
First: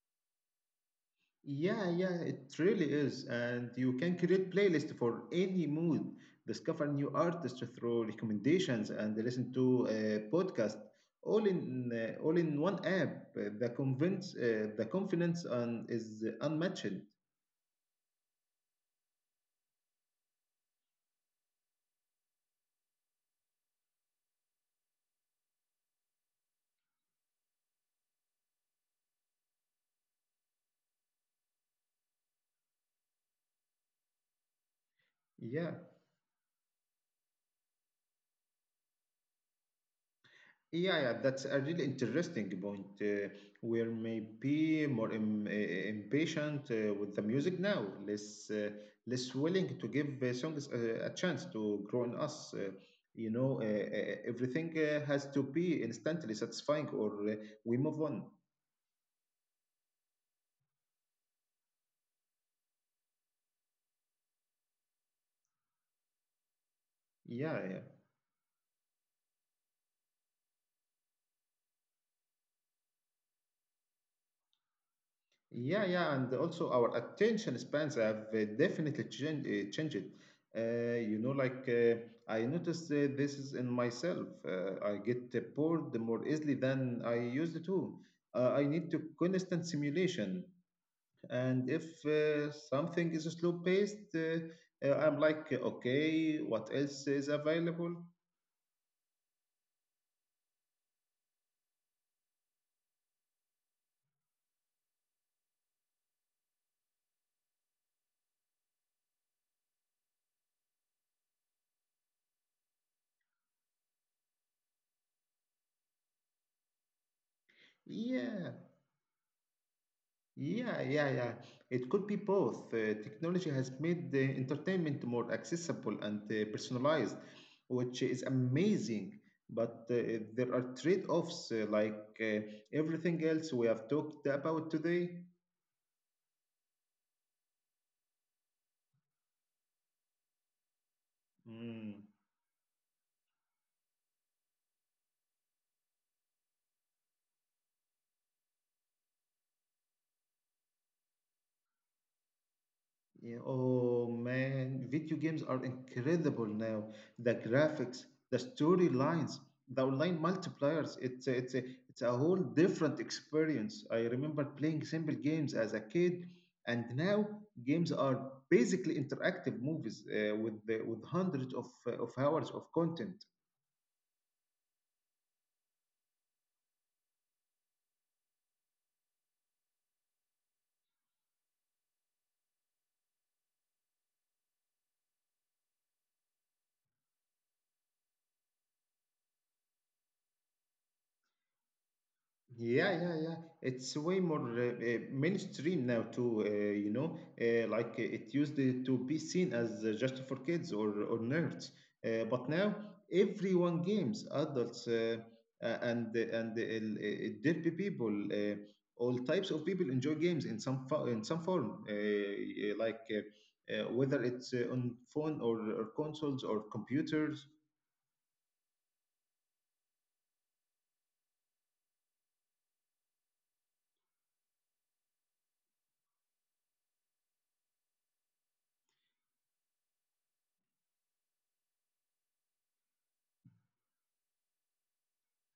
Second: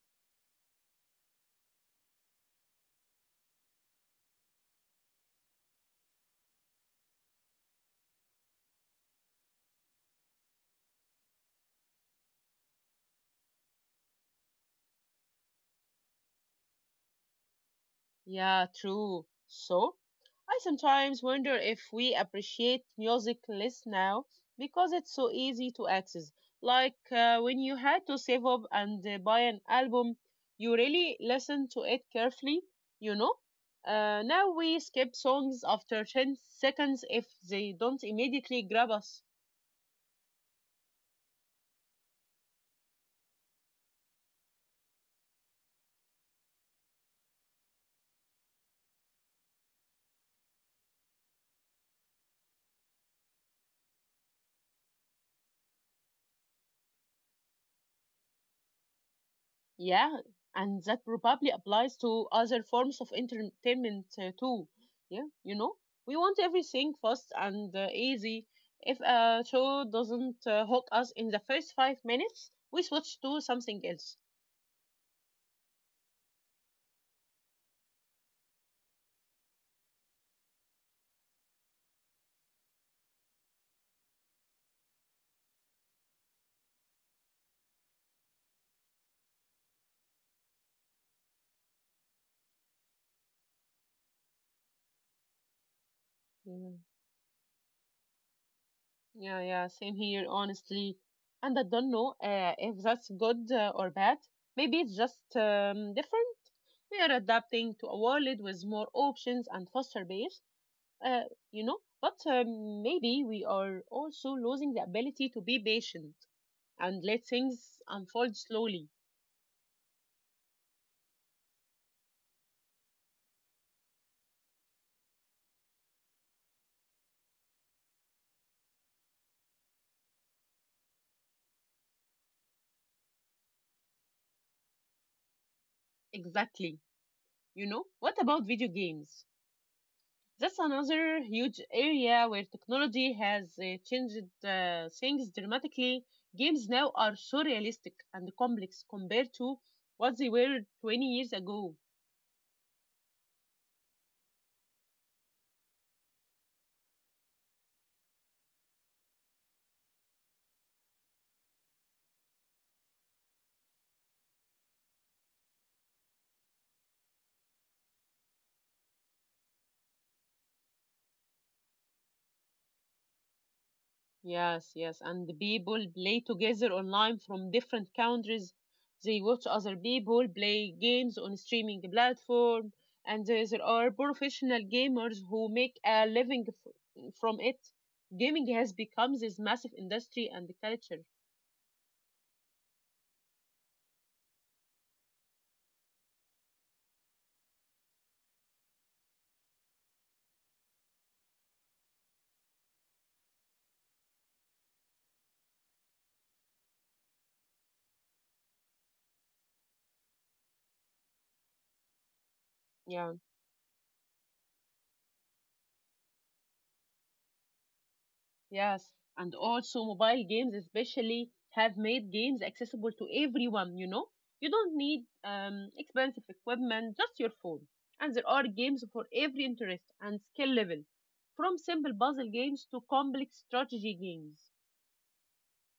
S2: Yeah, yeah, it really is. And you can create playlist for any mood, discover new artists through recommendations and listen to a podcast all in all in one app. The convince the confidence on is unmatched.
S1: Yeah, true. So, I sometimes wonder if we appreciate music less now because it's so easy to access. Like when you had to save up and buy an album, you really listened to it carefully, you know? Now we skip songs
S2: Yeah.
S1: after 10 seconds if they don't immediately grab us.
S2: Yeah, yeah, that's a really interesting point. We're maybe more impatient with the music now, less less willing to give songs a chance to grow in us. Everything has to be instantly satisfying, or we move on.
S1: Yeah, and that probably applies to other forms of entertainment too. Yeah, you know, we want everything fast and
S2: Yeah, yeah.
S1: easy. If a show doesn't hook us in the first 5 minutes, we switch to something else.
S2: Yeah, yeah, and also our attention spans have definitely changed. Uh, you know, like uh, I noticed this is in myself. I get bored more easily than I used to. I need to constant simulation, and if something is slow paced, I'm like, okay,
S1: Mhm.
S2: what else is available?
S1: Yeah, same here, honestly. And I don't know if that's good or bad. Maybe it's just different. We are adapting to a world with more options and faster pace. uh, you know, but maybe we are also losing the ability to be patient and let things unfold
S2: Yeah,
S1: slowly
S2: yeah, yeah, yeah. It could be both. Technology has made the entertainment more accessible and personalized, which is amazing. But there are trade-offs, everything else we have talked about today.
S1: exactly. You know, what about video games? That's another huge
S2: Mm.
S1: area where technology has changed things dramatically. Games now are so realistic and complex compared to what they were 20 years ago.
S2: Yeah, oh man, video games are incredible now. The graphics, the storylines, the online multipliers, it's a whole different experience. I remember playing simple games as a kid, and now games are basically interactive movies with with hundreds of hours of content.
S1: Yes, yes. And the people play together online from different countries. They watch other people play games on streaming platform, and there are professional gamers who make a living from it. Gaming has become this massive industry and culture.
S2: Yeah, yeah, yeah. It's way more mainstream now too. It used to be seen as just for kids or nerds, but now everyone games, adults and derpy people, all types of people enjoy games in in some form,
S1: Yeah.
S2: whether it's on phone or consoles or computers.
S1: Yes, and also mobile games especially have made games accessible to everyone, you know? You don't need expensive equipment, just your phone. And there are games for every interest and skill level, from simple puzzle games to complex strategy games.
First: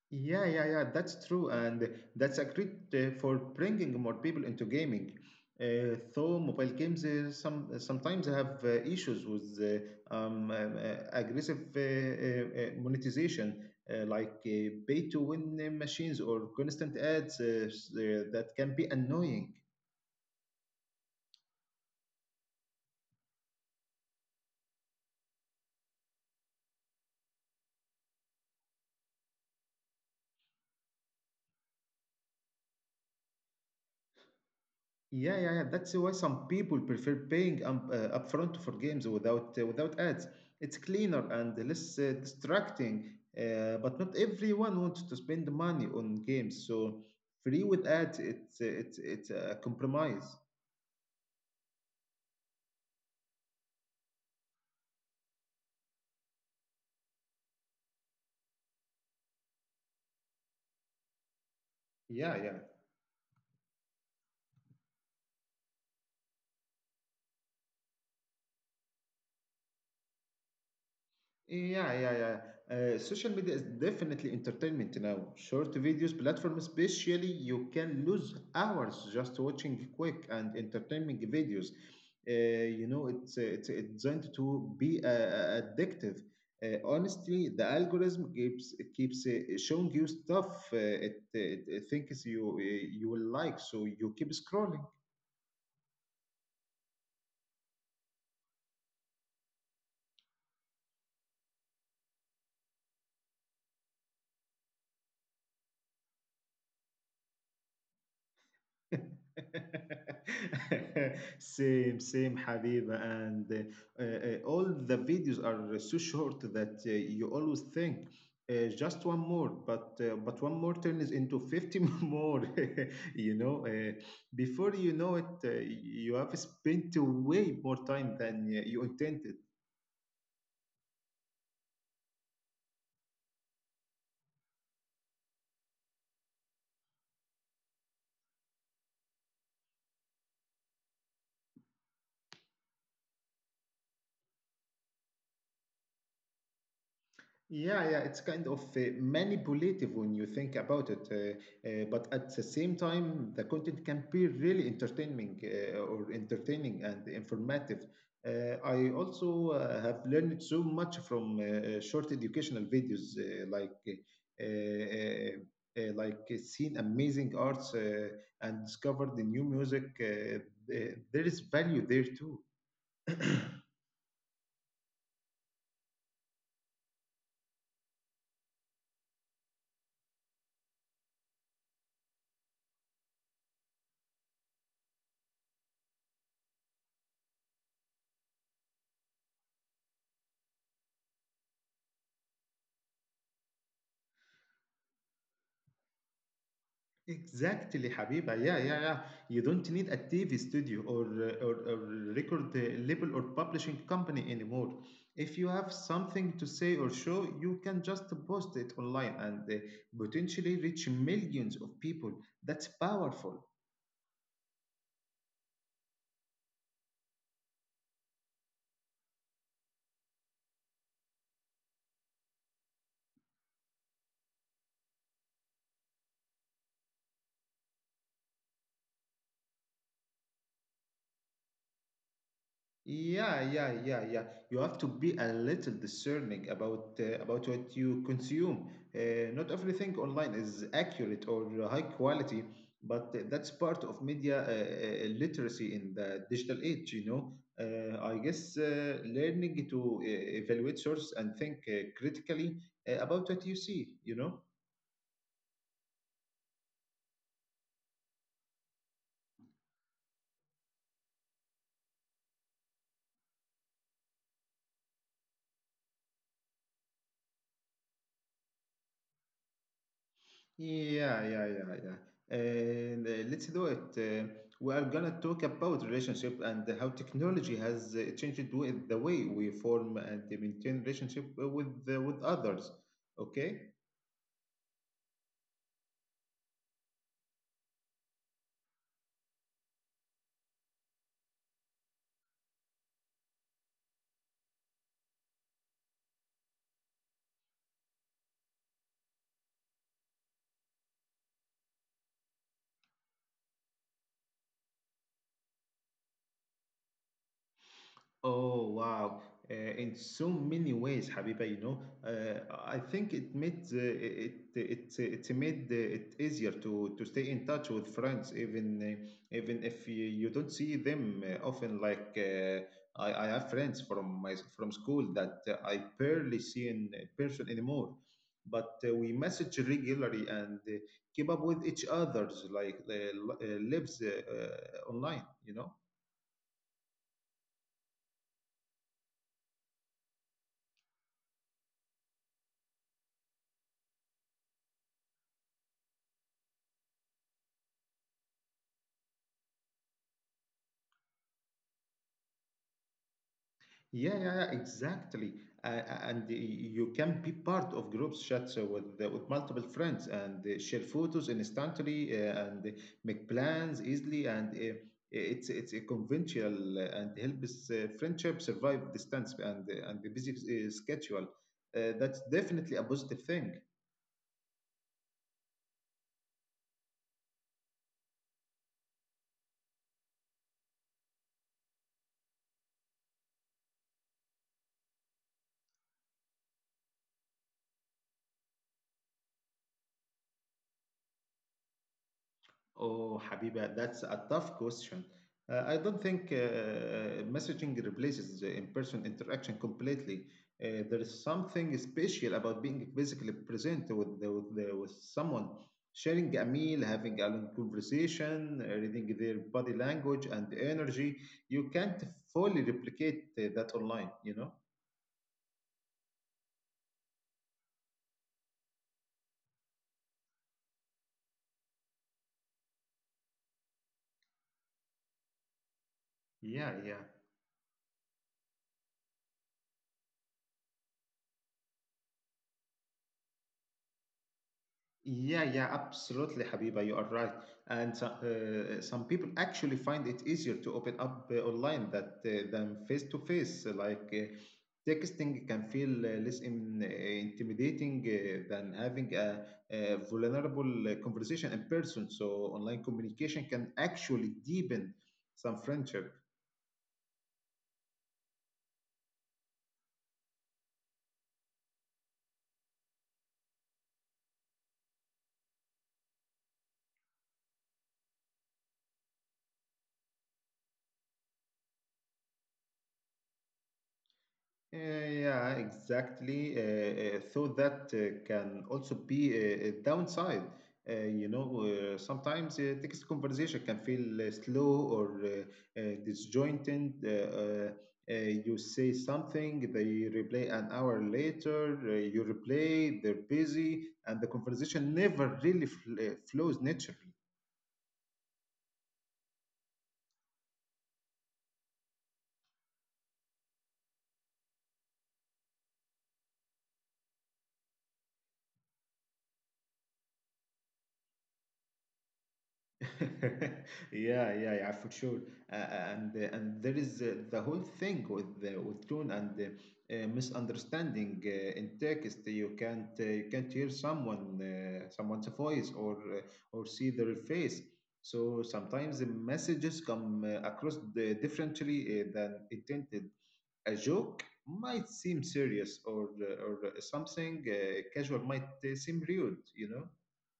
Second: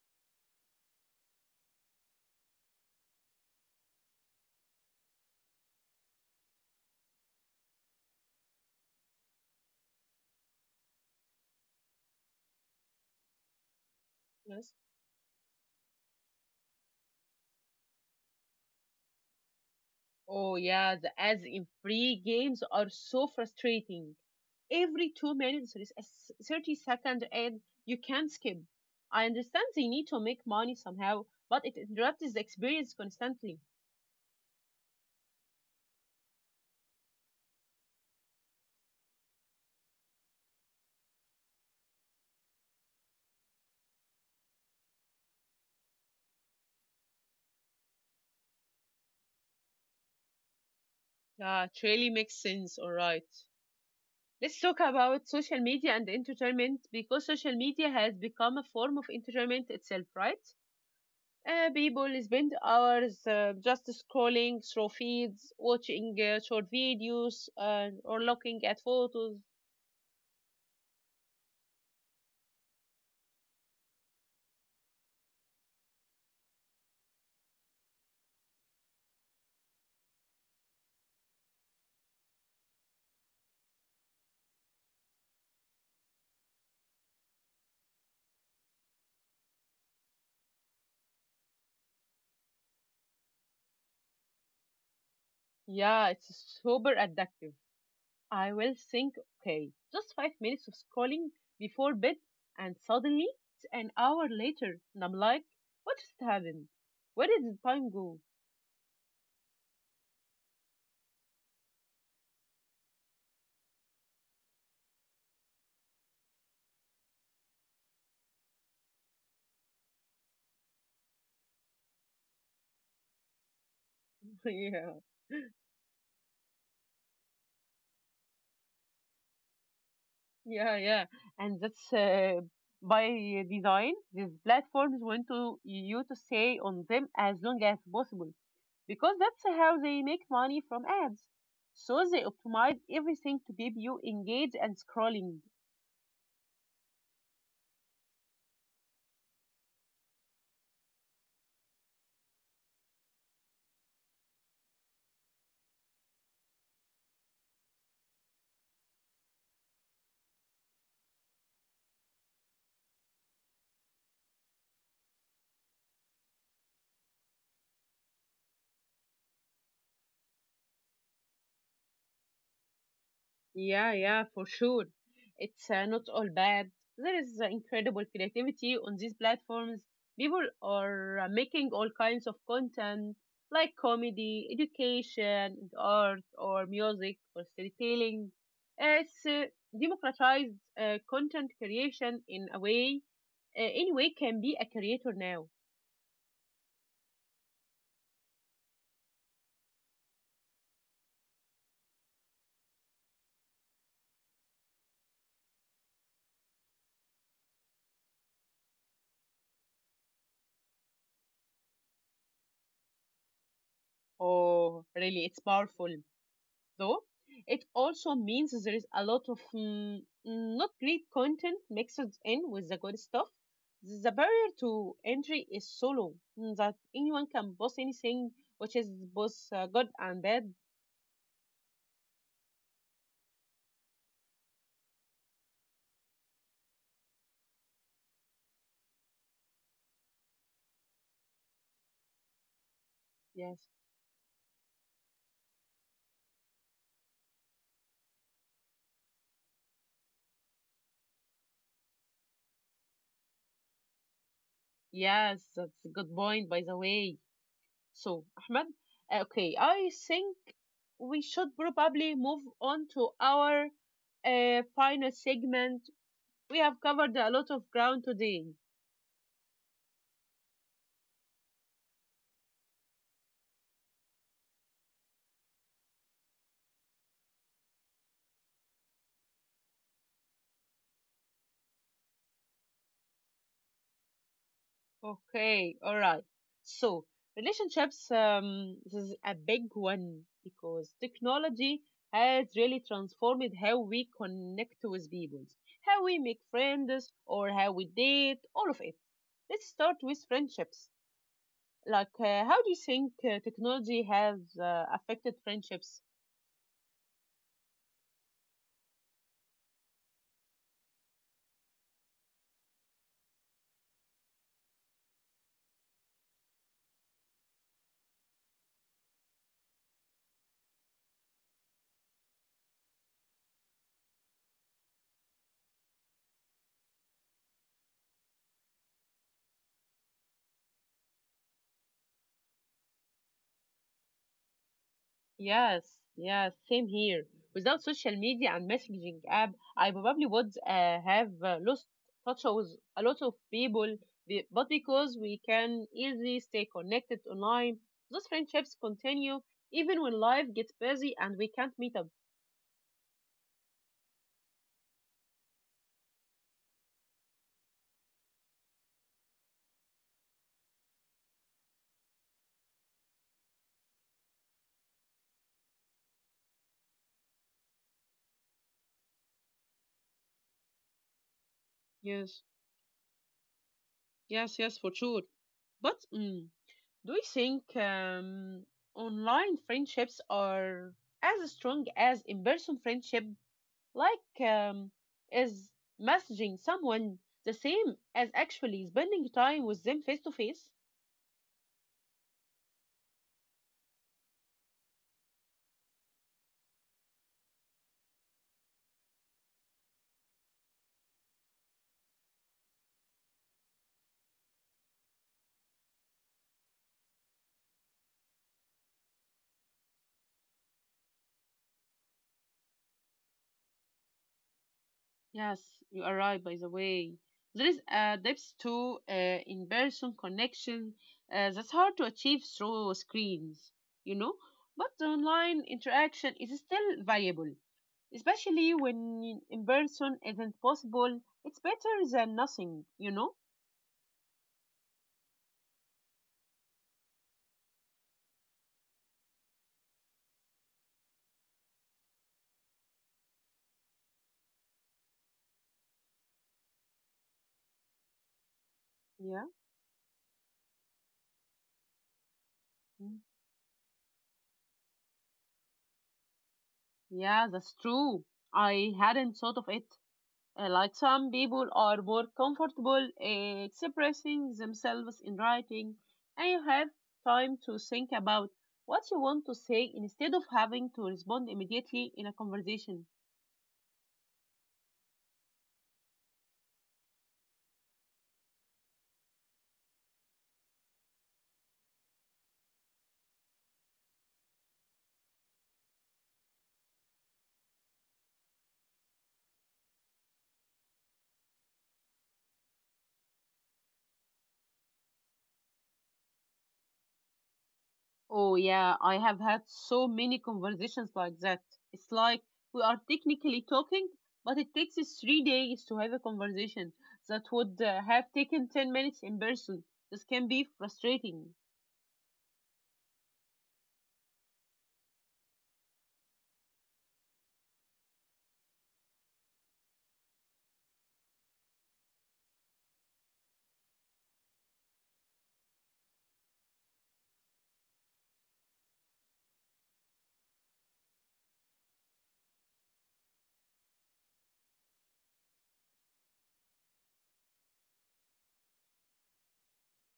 S2: Yeah, yeah, yeah, that's true. And that's a great for bringing more people into gaming. Though mobile games sometimes have issues with aggressive monetization,
S1: Yes.
S2: pay to win machines or constant ads that can be annoying.
S1: Oh yeah, the ads in free games are so frustrating. Every 2 minutes there is a 30-second ad you can skip. I understand they need to make money somehow, but it interrupts the experience constantly.
S2: Yeah, yeah, yeah. That's why some people prefer paying upfront for games without without ads. It's cleaner and less distracting. But not everyone wants to spend money on games, so free with ads, it's a compromise.
S1: Yeah, it really makes sense. All right. Let's talk about social media and entertainment, because social media has become a form of entertainment itself, right?
S2: Yeah,
S1: People
S2: yeah.
S1: spend hours just scrolling through feeds, watching short videos or looking at photos.
S2: Yeah, yeah, yeah. Social media is definitely entertainment now. Short videos platform, especially, you can lose hours just watching quick and entertaining videos. Uh, it's designed to be addictive. Honestly, the algorithm keeps showing you stuff it thinks you you will like, so you keep scrolling.
S1: Yeah, it's super addictive. I will think, okay, just 5 minutes of scrolling before bed, and suddenly it's an hour later, and I'm like, what just happened? Where did the time go?
S2: Same, same, Habiba. And all the videos are so short that you always think just one more, but one more turns into 50 more. You know, before you know
S1: yeah,
S2: it, you have spent way more time than you intended.
S1: yeah. And that's by design. These platforms want to you to stay on them as long as possible because that's how they make money from ads. So they optimize everything to keep you engaged and scrolling.
S2: Yeah, yeah, it's kind of manipulative when you think about it, but at the same time, the content can be really entertaining or entertaining and informative. I also have learned so much from short educational videos, seen amazing arts and discovered the new music. There is value there too.
S1: Yeah, for sure. It's not all bad. There is incredible creativity on these platforms. People are making all kinds of content like comedy, education, and art, or music, or storytelling. It's democratized content creation in a way. Any way can be a creator now.
S2: Exactly, Habiba. Yeah, yeah, yeah. You don't need a TV studio or or record label or publishing company anymore. If you have something to say or show, you can just post it online and potentially reach millions of people. That's powerful.
S1: Oh, really, it's powerful, though it also means there is a lot of not great content mixed in with the good stuff. The barrier to entry is so low that anyone can post anything, which is both good and bad.
S2: Yeah, yeah, yeah, yeah. You have to be a little discerning about what you consume. Not everything online is accurate or high quality, but that's part
S1: Yes,
S2: of media literacy in the digital age. I guess learning to evaluate source and think critically about what you see. You know.
S1: yes, that's a good point, by the way. So, Ahmed, okay, I think we should probably move on to our final segment. We have covered a lot of ground today.
S2: Yeah, yeah, yeah, yeah. And let's do it. We are gonna talk about relationship and how technology has changed with the way we form and maintain relationship with others. Okay?
S1: Okay, all right. So, relationships, this is a big one because technology has really transformed how we connect with people, how we make friends, or how we date, all of it. Let's start with friendships. Like, how do you think technology has affected friendships?
S2: Oh wow! In so many ways, Habiba, you know, uh, I think it made it easier to stay in touch with friends, even even if you don't see them often. Like I have friends from my from school that I barely see in person anymore, but we message regularly and keep up with each other's like lives online, you know.
S1: Yes, yes, same here. Without social media and messaging app, I probably would have lost touch with a lot of people, but because we can easily stay connected online, those friendships continue even when life gets busy and we can't meet up.
S2: Yeah, yeah, yeah, exactly. Uh, and you can be part of groups chats with multiple friends and share photos instantly and make plans easily. And it's a conventional and helps friendship survive distance and the busy schedule. That's
S1: Yes,
S2: definitely a positive thing.
S1: yes, for sure. But do you think online friendships are as strong as in-person friendship? Like, is messaging someone the same as actually spending time with them face to face?
S2: Oh, Habiba, that's a tough question. I don't think messaging replaces the in-person interaction completely. There is something special about being physically present with someone, sharing a meal, having a long conversation, reading their body language and energy. You can't fully replicate that online, you know?
S1: Yes, you are right, by the way. There is a depth to in person connection that's hard to achieve through screens, you know? But the online interaction
S2: Yeah,
S1: is
S2: yeah.
S1: still valuable, especially when in person isn't possible. It's better than nothing, you know?
S2: Yeah, yeah, absolutely, Habiba. You are right. And so, some people actually find it easier to open up online that, than face to face. Like texting can feel less intimidating than having
S1: Yeah.
S2: a vulnerable conversation in person. So, online
S1: Mm.
S2: communication can actually deepen some friendship.
S1: Yeah, that's true. I hadn't thought of it. Like, some people are more comfortable expressing themselves in writing, and you have time to think about what you want to say instead of having to respond immediately in a conversation.
S2: Yeah, exactly. So that can also be a downside. You know, sometimes text conversation can feel slow or disjointed. Uh, you say something, they reply an hour later, you reply, they're busy, and the conversation never really flows naturally.
S1: Oh, yeah, I have had so many conversations like that. It's like we are technically talking, but it takes us 3 days to have a conversation that would have taken 10 minutes in person. This can be frustrating.
S2: yeah, yeah, yeah, for sure. Uh, and and there is the whole thing with tone and misunderstanding in text. You can't hear someone someone's voice or see their face. So sometimes the messages come across the differently than intended. A joke might seem serious, or something casual might seem rude. You know.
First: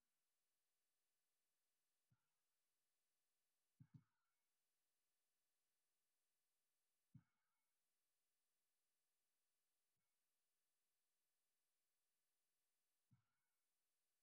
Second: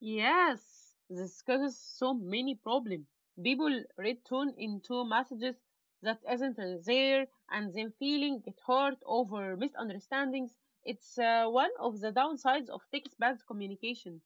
S1: Yes, this causes so many problems. People return into messages that isn't there and then feeling get hurt over misunderstandings. It's one of the downsides of text-based communication.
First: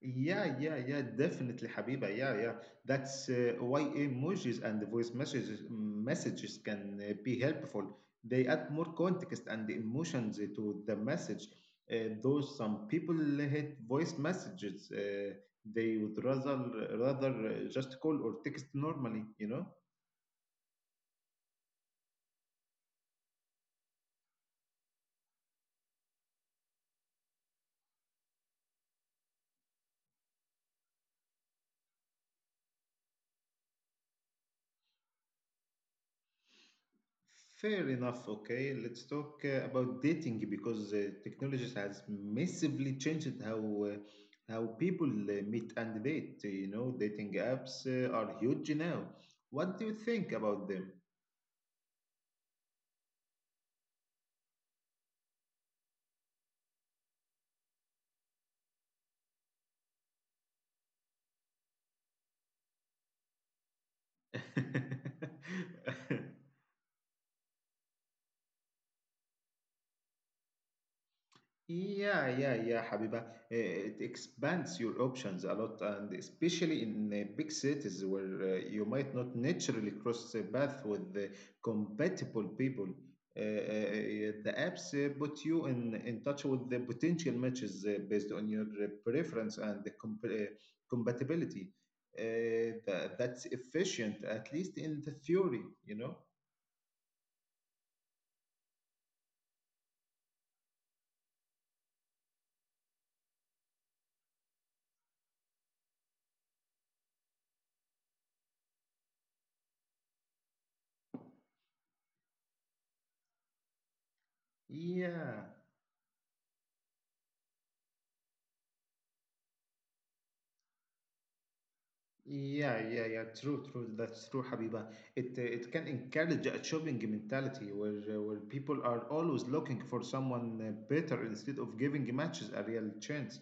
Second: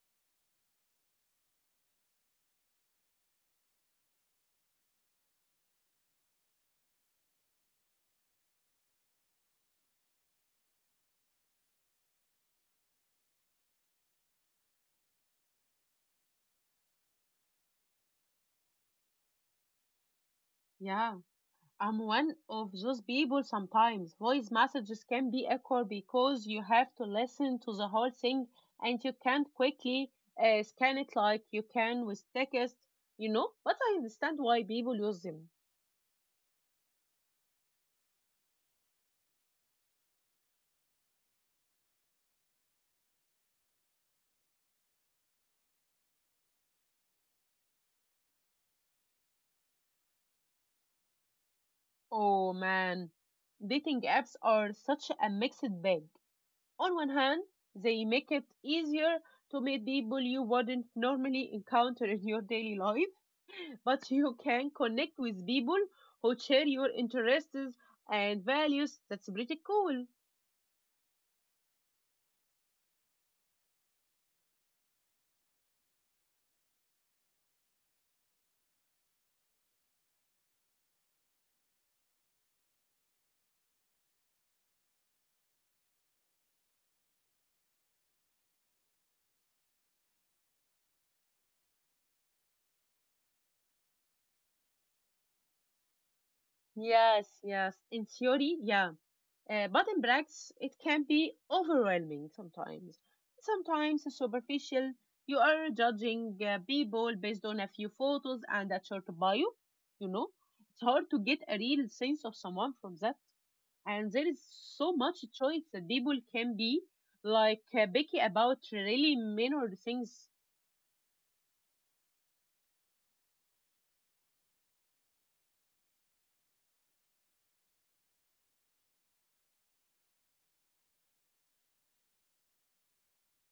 S2: Yeah, yeah, yeah, definitely, Habiba. Yeah, yeah. That's why emojis and the voice messages can be helpful. They add more context and emotions to the message. Though some people hate voice messages, they would rather just call or text normally, you know?
S1: Yeah, I'm one of those people sometimes. Voice messages can be awkward because you have to listen to the whole thing and you can't quickly scan it like you can with text, you know? But I understand why people use them.
S2: Fair enough. Okay, let's talk about dating because technology has massively changed uh, how people meet and date. You know, dating apps are huge now. What do you think about them?
S1: Oh man, dating apps are such a mixed bag. On one hand, they make it easier to meet people you wouldn't normally encounter in your daily life, but you can connect with people who share your interests and values. That's pretty cool.
S2: Yeah, yeah, yeah, Habiba. It expands your options a lot, and especially in big cities where you might not naturally cross the path with the compatible people. The apps put you in touch with the potential matches based on your preference and the compatibility. That's efficient, at least in the theory, you know?
S1: Yes, yes. In theory, yeah. But in practice, it can be overwhelming sometimes. Sometimes superficial. You are judging people based on a few photos and a short bio. You know, it's hard to get a real sense of someone from that. And there is so much
S2: Yeah.
S1: choice that people can be picky about really minor things.
S2: Yeah, yeah, yeah. True, true. That's true, Habiba. It can encourage a shopping mentality where people are always looking for someone better instead of giving matches a real chance.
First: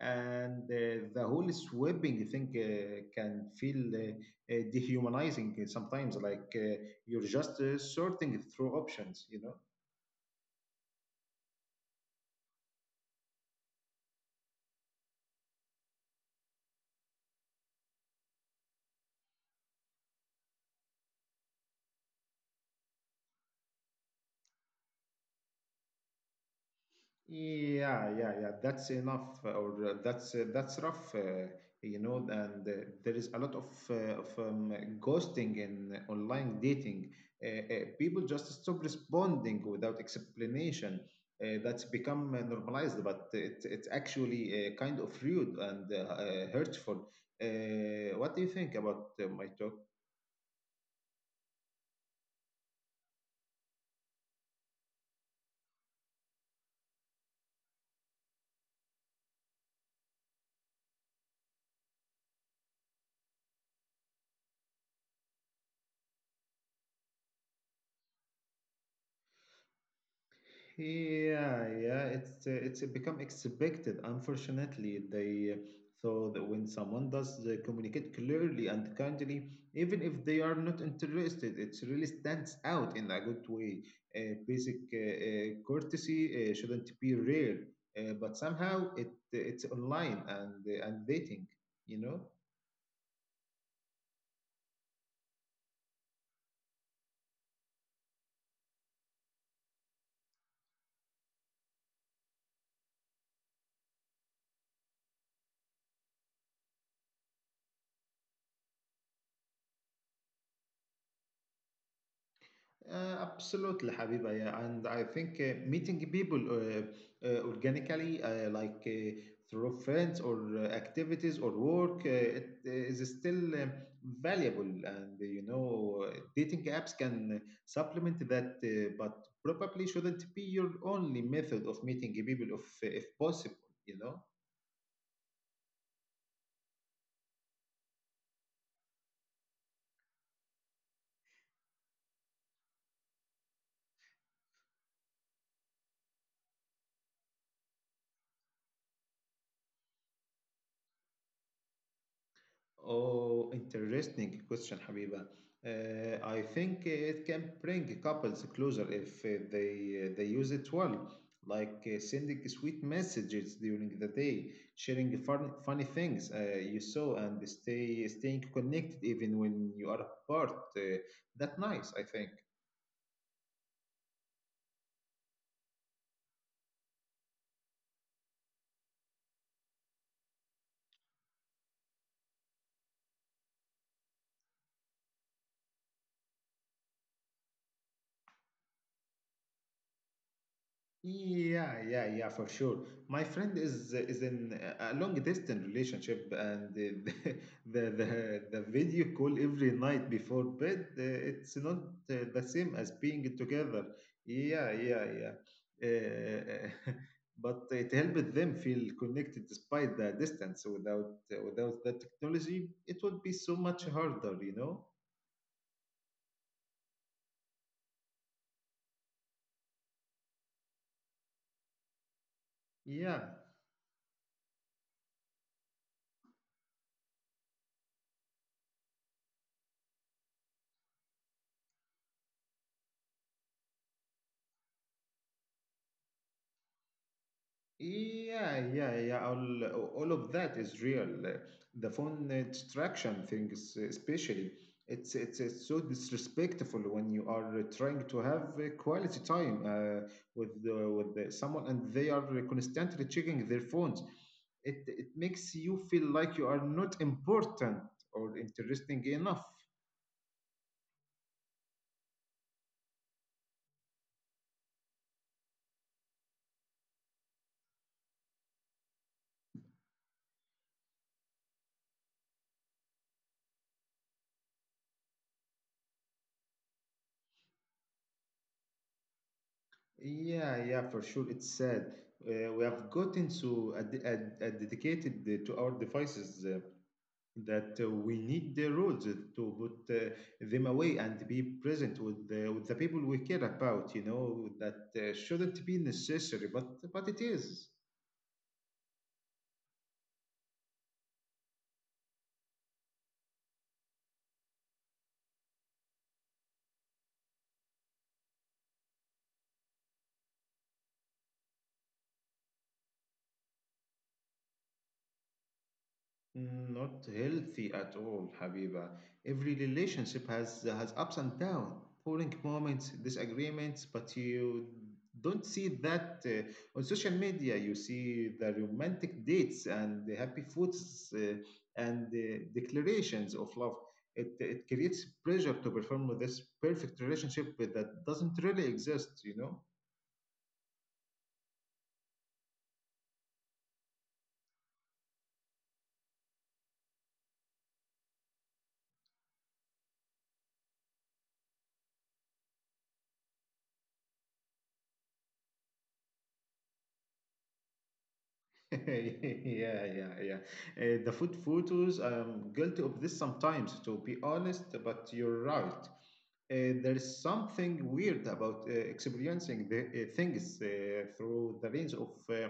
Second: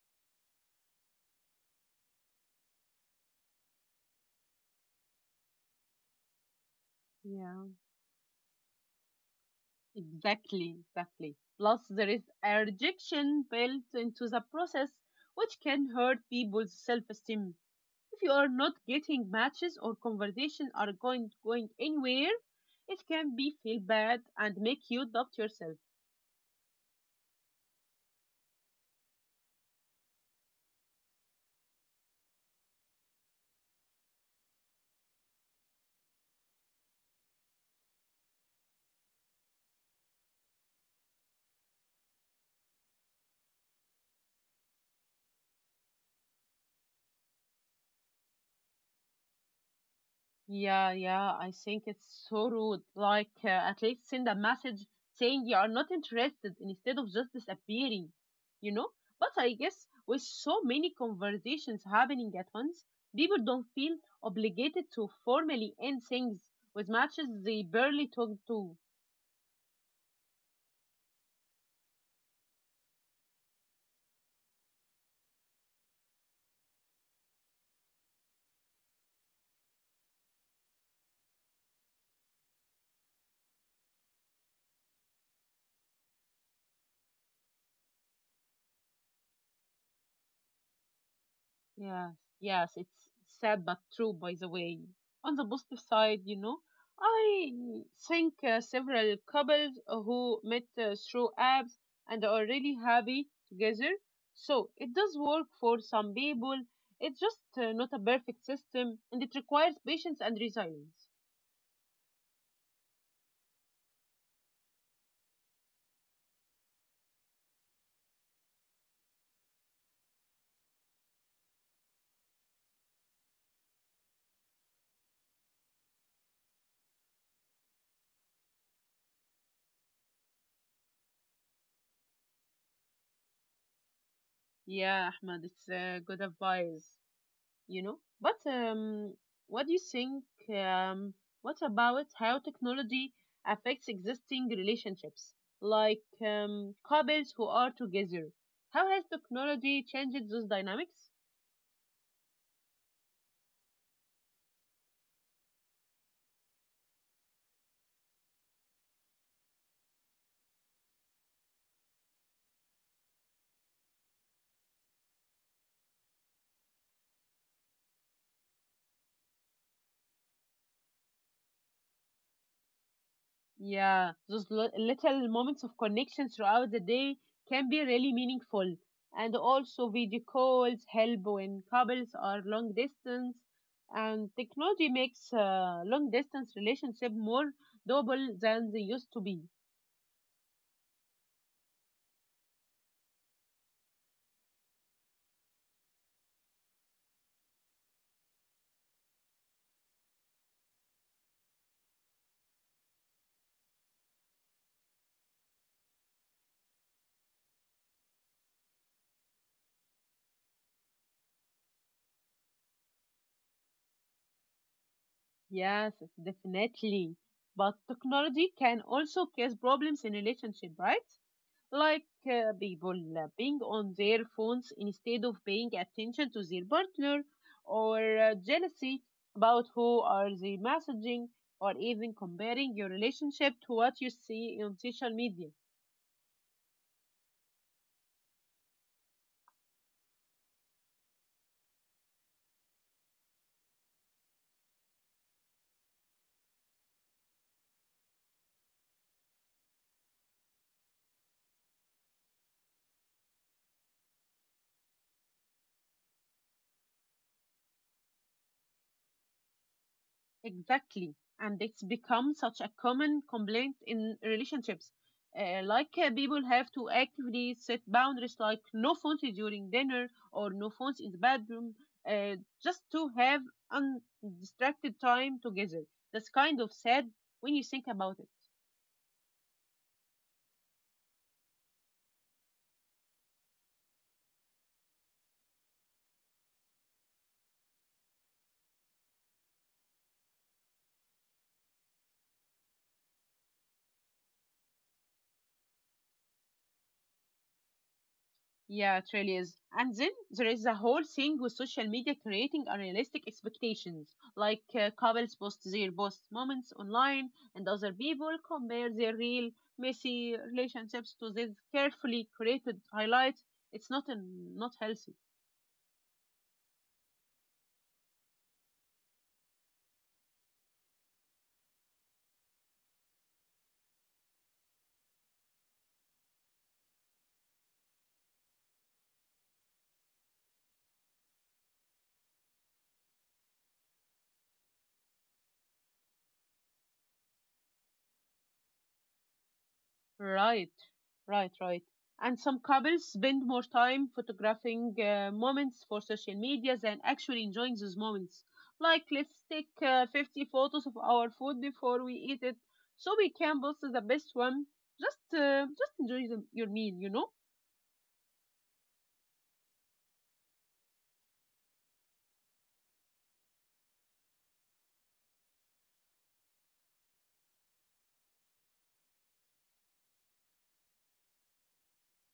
S2: And the whole swapping thing can feel dehumanizing sometimes, like you're just
S1: Yeah,
S2: sorting through options, you know.
S1: exactly, exactly. Plus, there is a rejection built into the process, which can hurt people's self-esteem. If you are not getting matches or conversations are going anywhere, it can be feel bad and make you doubt yourself.
S2: Yeah, yeah, yeah. That's enough, or that's rough, you know. And there is a lot of ghosting in online dating. Uh, People just stop responding without explanation. That's become normalized, but it's actually kind of rude and hurtful. What do you think about my talk?
S1: Yeah, yeah, I think it's so rude. At least send a message saying you are not interested instead of just disappearing, you know? But I guess with so many conversations happening at once, people don't feel obligated to formally end things with matches they barely talk to.
S2: Yeah, yeah, it's become expected. Unfortunately, they so that when someone does communicate clearly and kindly, even if they are not interested, it really stands out in a good way. Basic courtesy shouldn't be rare, but somehow it's online and dating, you know.
S1: Yes, yes, it's sad but true, by the way. On the positive side, you know, I think several couples who met through apps and are really happy together. So it does work for some people. It's just not a perfect system and it requires patience and resilience.
S2: Absolutely, Habiba. Yeah, and I think meeting people organically, like through friends or activities or work, it is still valuable. And you know, dating apps can supplement that, but probably shouldn't be your only method of meeting people, if possible. You know.
S1: Yeah, Ahmad, it's good advice, you know. But what do you think? Um, what about how technology affects existing relationships, like couples who are together? How has technology changed those dynamics?
S2: Oh, interesting question, Habiba. I think it can bring couples closer if they use it well, like sending sweet messages during the day, sharing fun, funny things you saw, and staying connected even when you are apart. That nice, I think.
S1: Yeah, those little moments of connection throughout the day can be really meaningful. And also, video calls help when couples are long distance, and technology makes long distance relationship more doable than they used to be.
S2: Yeah, yeah, yeah, for sure. My friend is in a long distance relationship, and the the video call every night before bed. It's not the same as being together. Yeah, yeah, yeah. Uh, but it helped them feel connected despite the distance. Without the technology, it would be so much harder, you know.
S1: Yes, yes, definitely. But technology can also cause problems in relationship, right? Like people
S2: Yeah.
S1: being on their phones instead of paying attention to their partner, or jealousy about who are they messaging, or even comparing your relationship to what you see on social media.
S2: Yeah, yeah, yeah. All of that is real. The phone distraction thing, is- especially, it's so disrespectful when you are trying to have quality time with the, someone and they are constantly checking their phones. It makes you feel like you are not important or interesting enough.
S1: Exactly. And it's become such a common complaint in relationships. People have to actively set boundaries like no phones during dinner or no phones in the bedroom uh, just to have undistracted time together. That's kind of sad when you think about it.
S2: Yeah, yeah, for sure. It's sad. We have gotten so dedicated to our devices. That We need the rules to put them away and be present with the people we care about, you know? That shouldn't be necessary but it is.
S1: Yeah, it really is. And then there is a whole thing with social media creating unrealistic expectations, like couples post their best moments online, and other people compare their real messy relationships to these carefully created highlights. It's not healthy.
S2: Not healthy at all, Habiba. Every relationship has ups and downs, boring moments, disagreements, but you don't see that on social media. You see the romantic dates and the happy foods and the declarations of love. It creates pressure to perform this perfect relationship that doesn't really exist, you know?
S1: Right, right, right. And some couples spend more time photographing moments for social media than actually enjoying those moments. Like, let's take 50 photos of our food before we eat it, so we can post the best one. Just enjoy your meal, you know.
S2: yeah, yeah, yeah. The food photos, I'm guilty of this sometimes, to be honest, but you're right. There's something weird about experiencing the things through the lens of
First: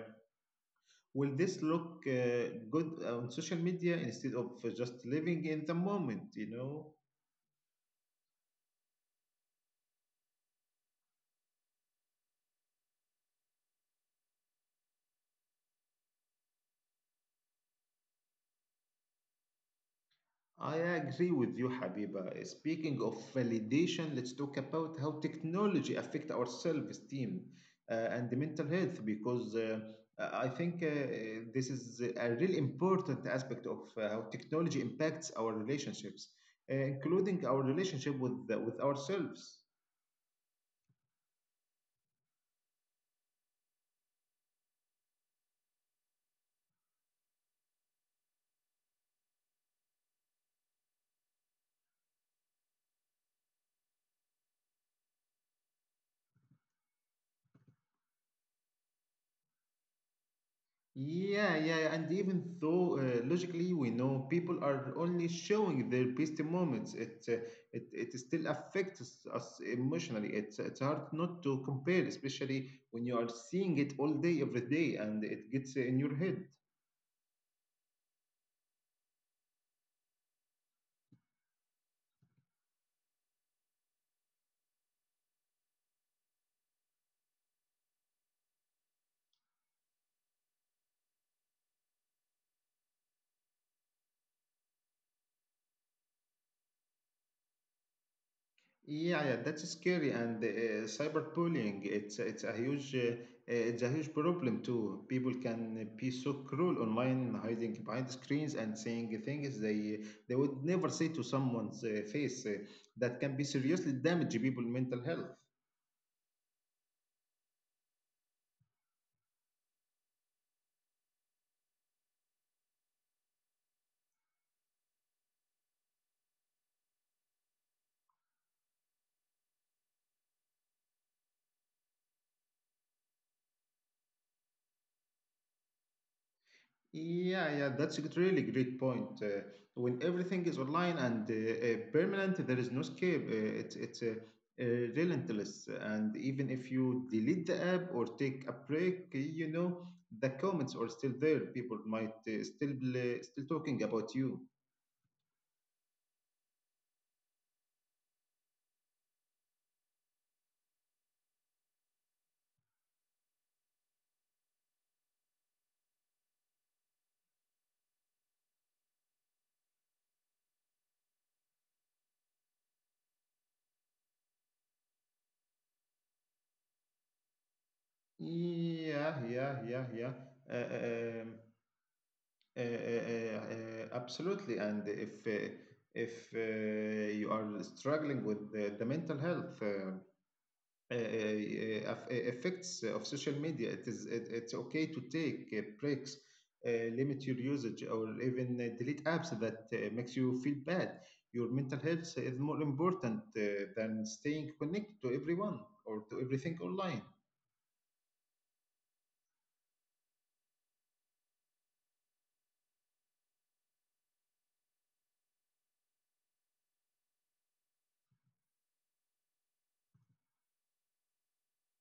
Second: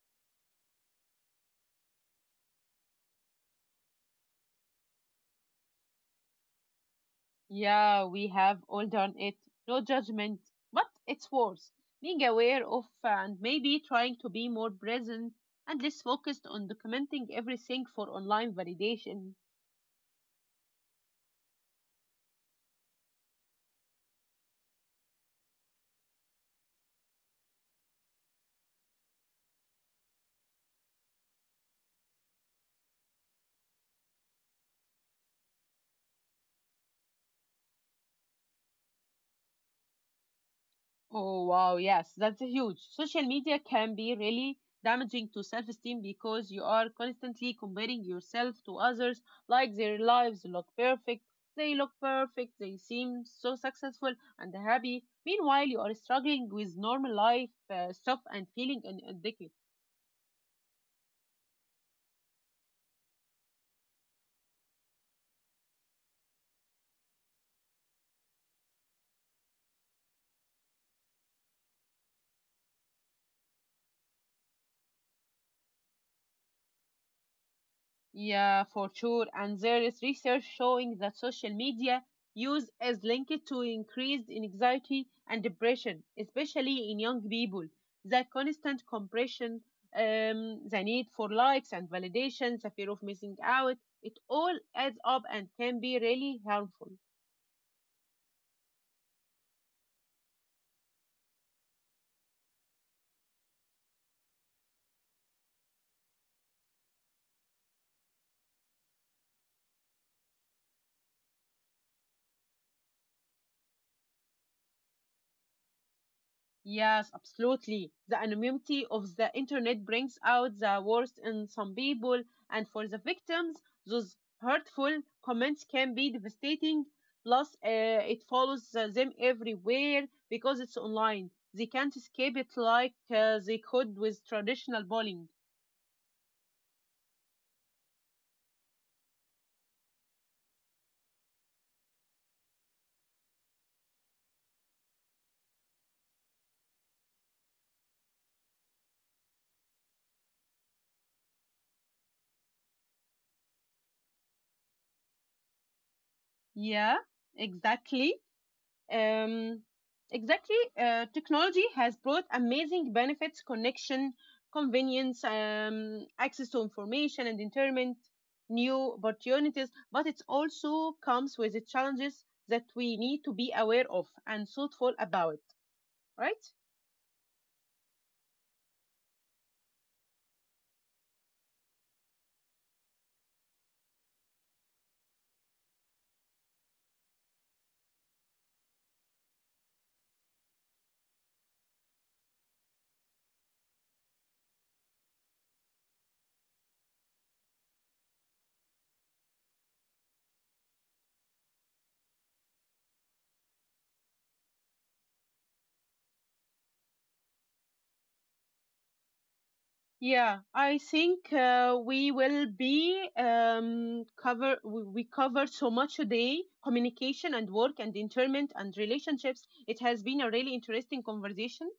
S2: will this look good on social media instead of just living in the moment, you know?
S1: Yeah, we have all done it. No judgment, but it's worth being aware of and maybe trying to be more present and less focused on documenting everything for online validation.
S2: I agree with you, Habiba. Speaking of validation, let's talk about how technology affect our self-esteem and the mental health because I think this is a really important aspect of how technology impacts our relationships, including our relationship with ourselves.
S1: Oh, wow. Yes, that's huge. Social media can be really damaging to self esteem because you are constantly comparing yourself to others, like their lives look perfect, they seem so successful and happy. Meanwhile, you are struggling with normal life stuff and feeling inadequate.
S2: Yeah, yeah, and even though logically we know people are only showing their best moments, it it still affects us emotionally. It's hard not to compare, especially when you are seeing it all day, every day, and it gets in your head.
S1: Yeah, for sure. And there is research showing that social media use is linked to increased anxiety and depression, especially in young people. The constant compression, the need for likes and validation, the fear of missing out, it all adds up and can be really harmful.
S2: Yeah, yeah, that's scary. And cyberbullying, it's a huge it's a huge problem too. People can be so cruel online, hiding behind screens and saying things they would never say to someone's face. That can be seriously damage people' mental health.
S1: Yes, absolutely. The anonymity of the internet brings out the worst in some people, and for the victims, those hurtful comments can be devastating. Plus, it follows them everywhere because it's online. They can't escape it like they could with traditional bullying.
S2: Yeah, yeah, that's a really great point. When everything is online and permanent, there is no escape. It's uh, relentless, and even if you delete the app or take a break, you know the comments are still there. People might still still talking about you.
S1: Yeah, exactly. Um, exactly. Technology has brought amazing benefits, connection, convenience, access to information and entertainment, new opportunities, but it also comes with the challenges that we need to be aware of and thoughtful about, right?
S2: Yeah, yeah, yeah, yeah. Uh, uh, um, Absolutely. And if you are struggling with the mental health. Uh, Effects of social media. It's okay to take breaks, uh, limit your usage, or even delete apps that makes you feel bad. Your mental health is more important than staying connected to everyone or to everything online.
S1: Yeah, I think we will be cover we covered so much today, communication and work and entertainment, and relationships. It has been a really interesting conversation.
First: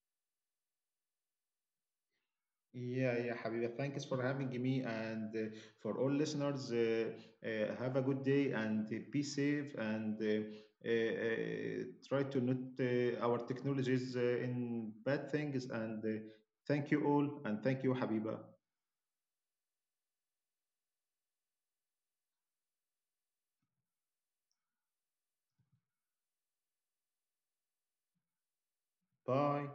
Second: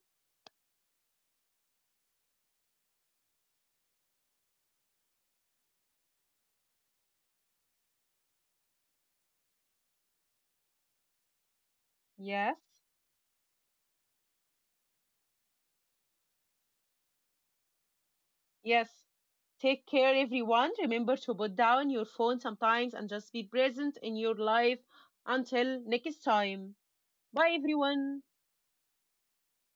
S2: Yeah, yeah, Habiba. Thanks for having me. And for all listeners, have a good day and be safe and try to
S1: Yes,
S2: not our technologies in bad things. And thank you all. And thank you, Habiba.
S1: yes. Take care, everyone. Remember to put down your phone sometimes and just be present in your life until next time. Bye, everyone.
S2: Bye.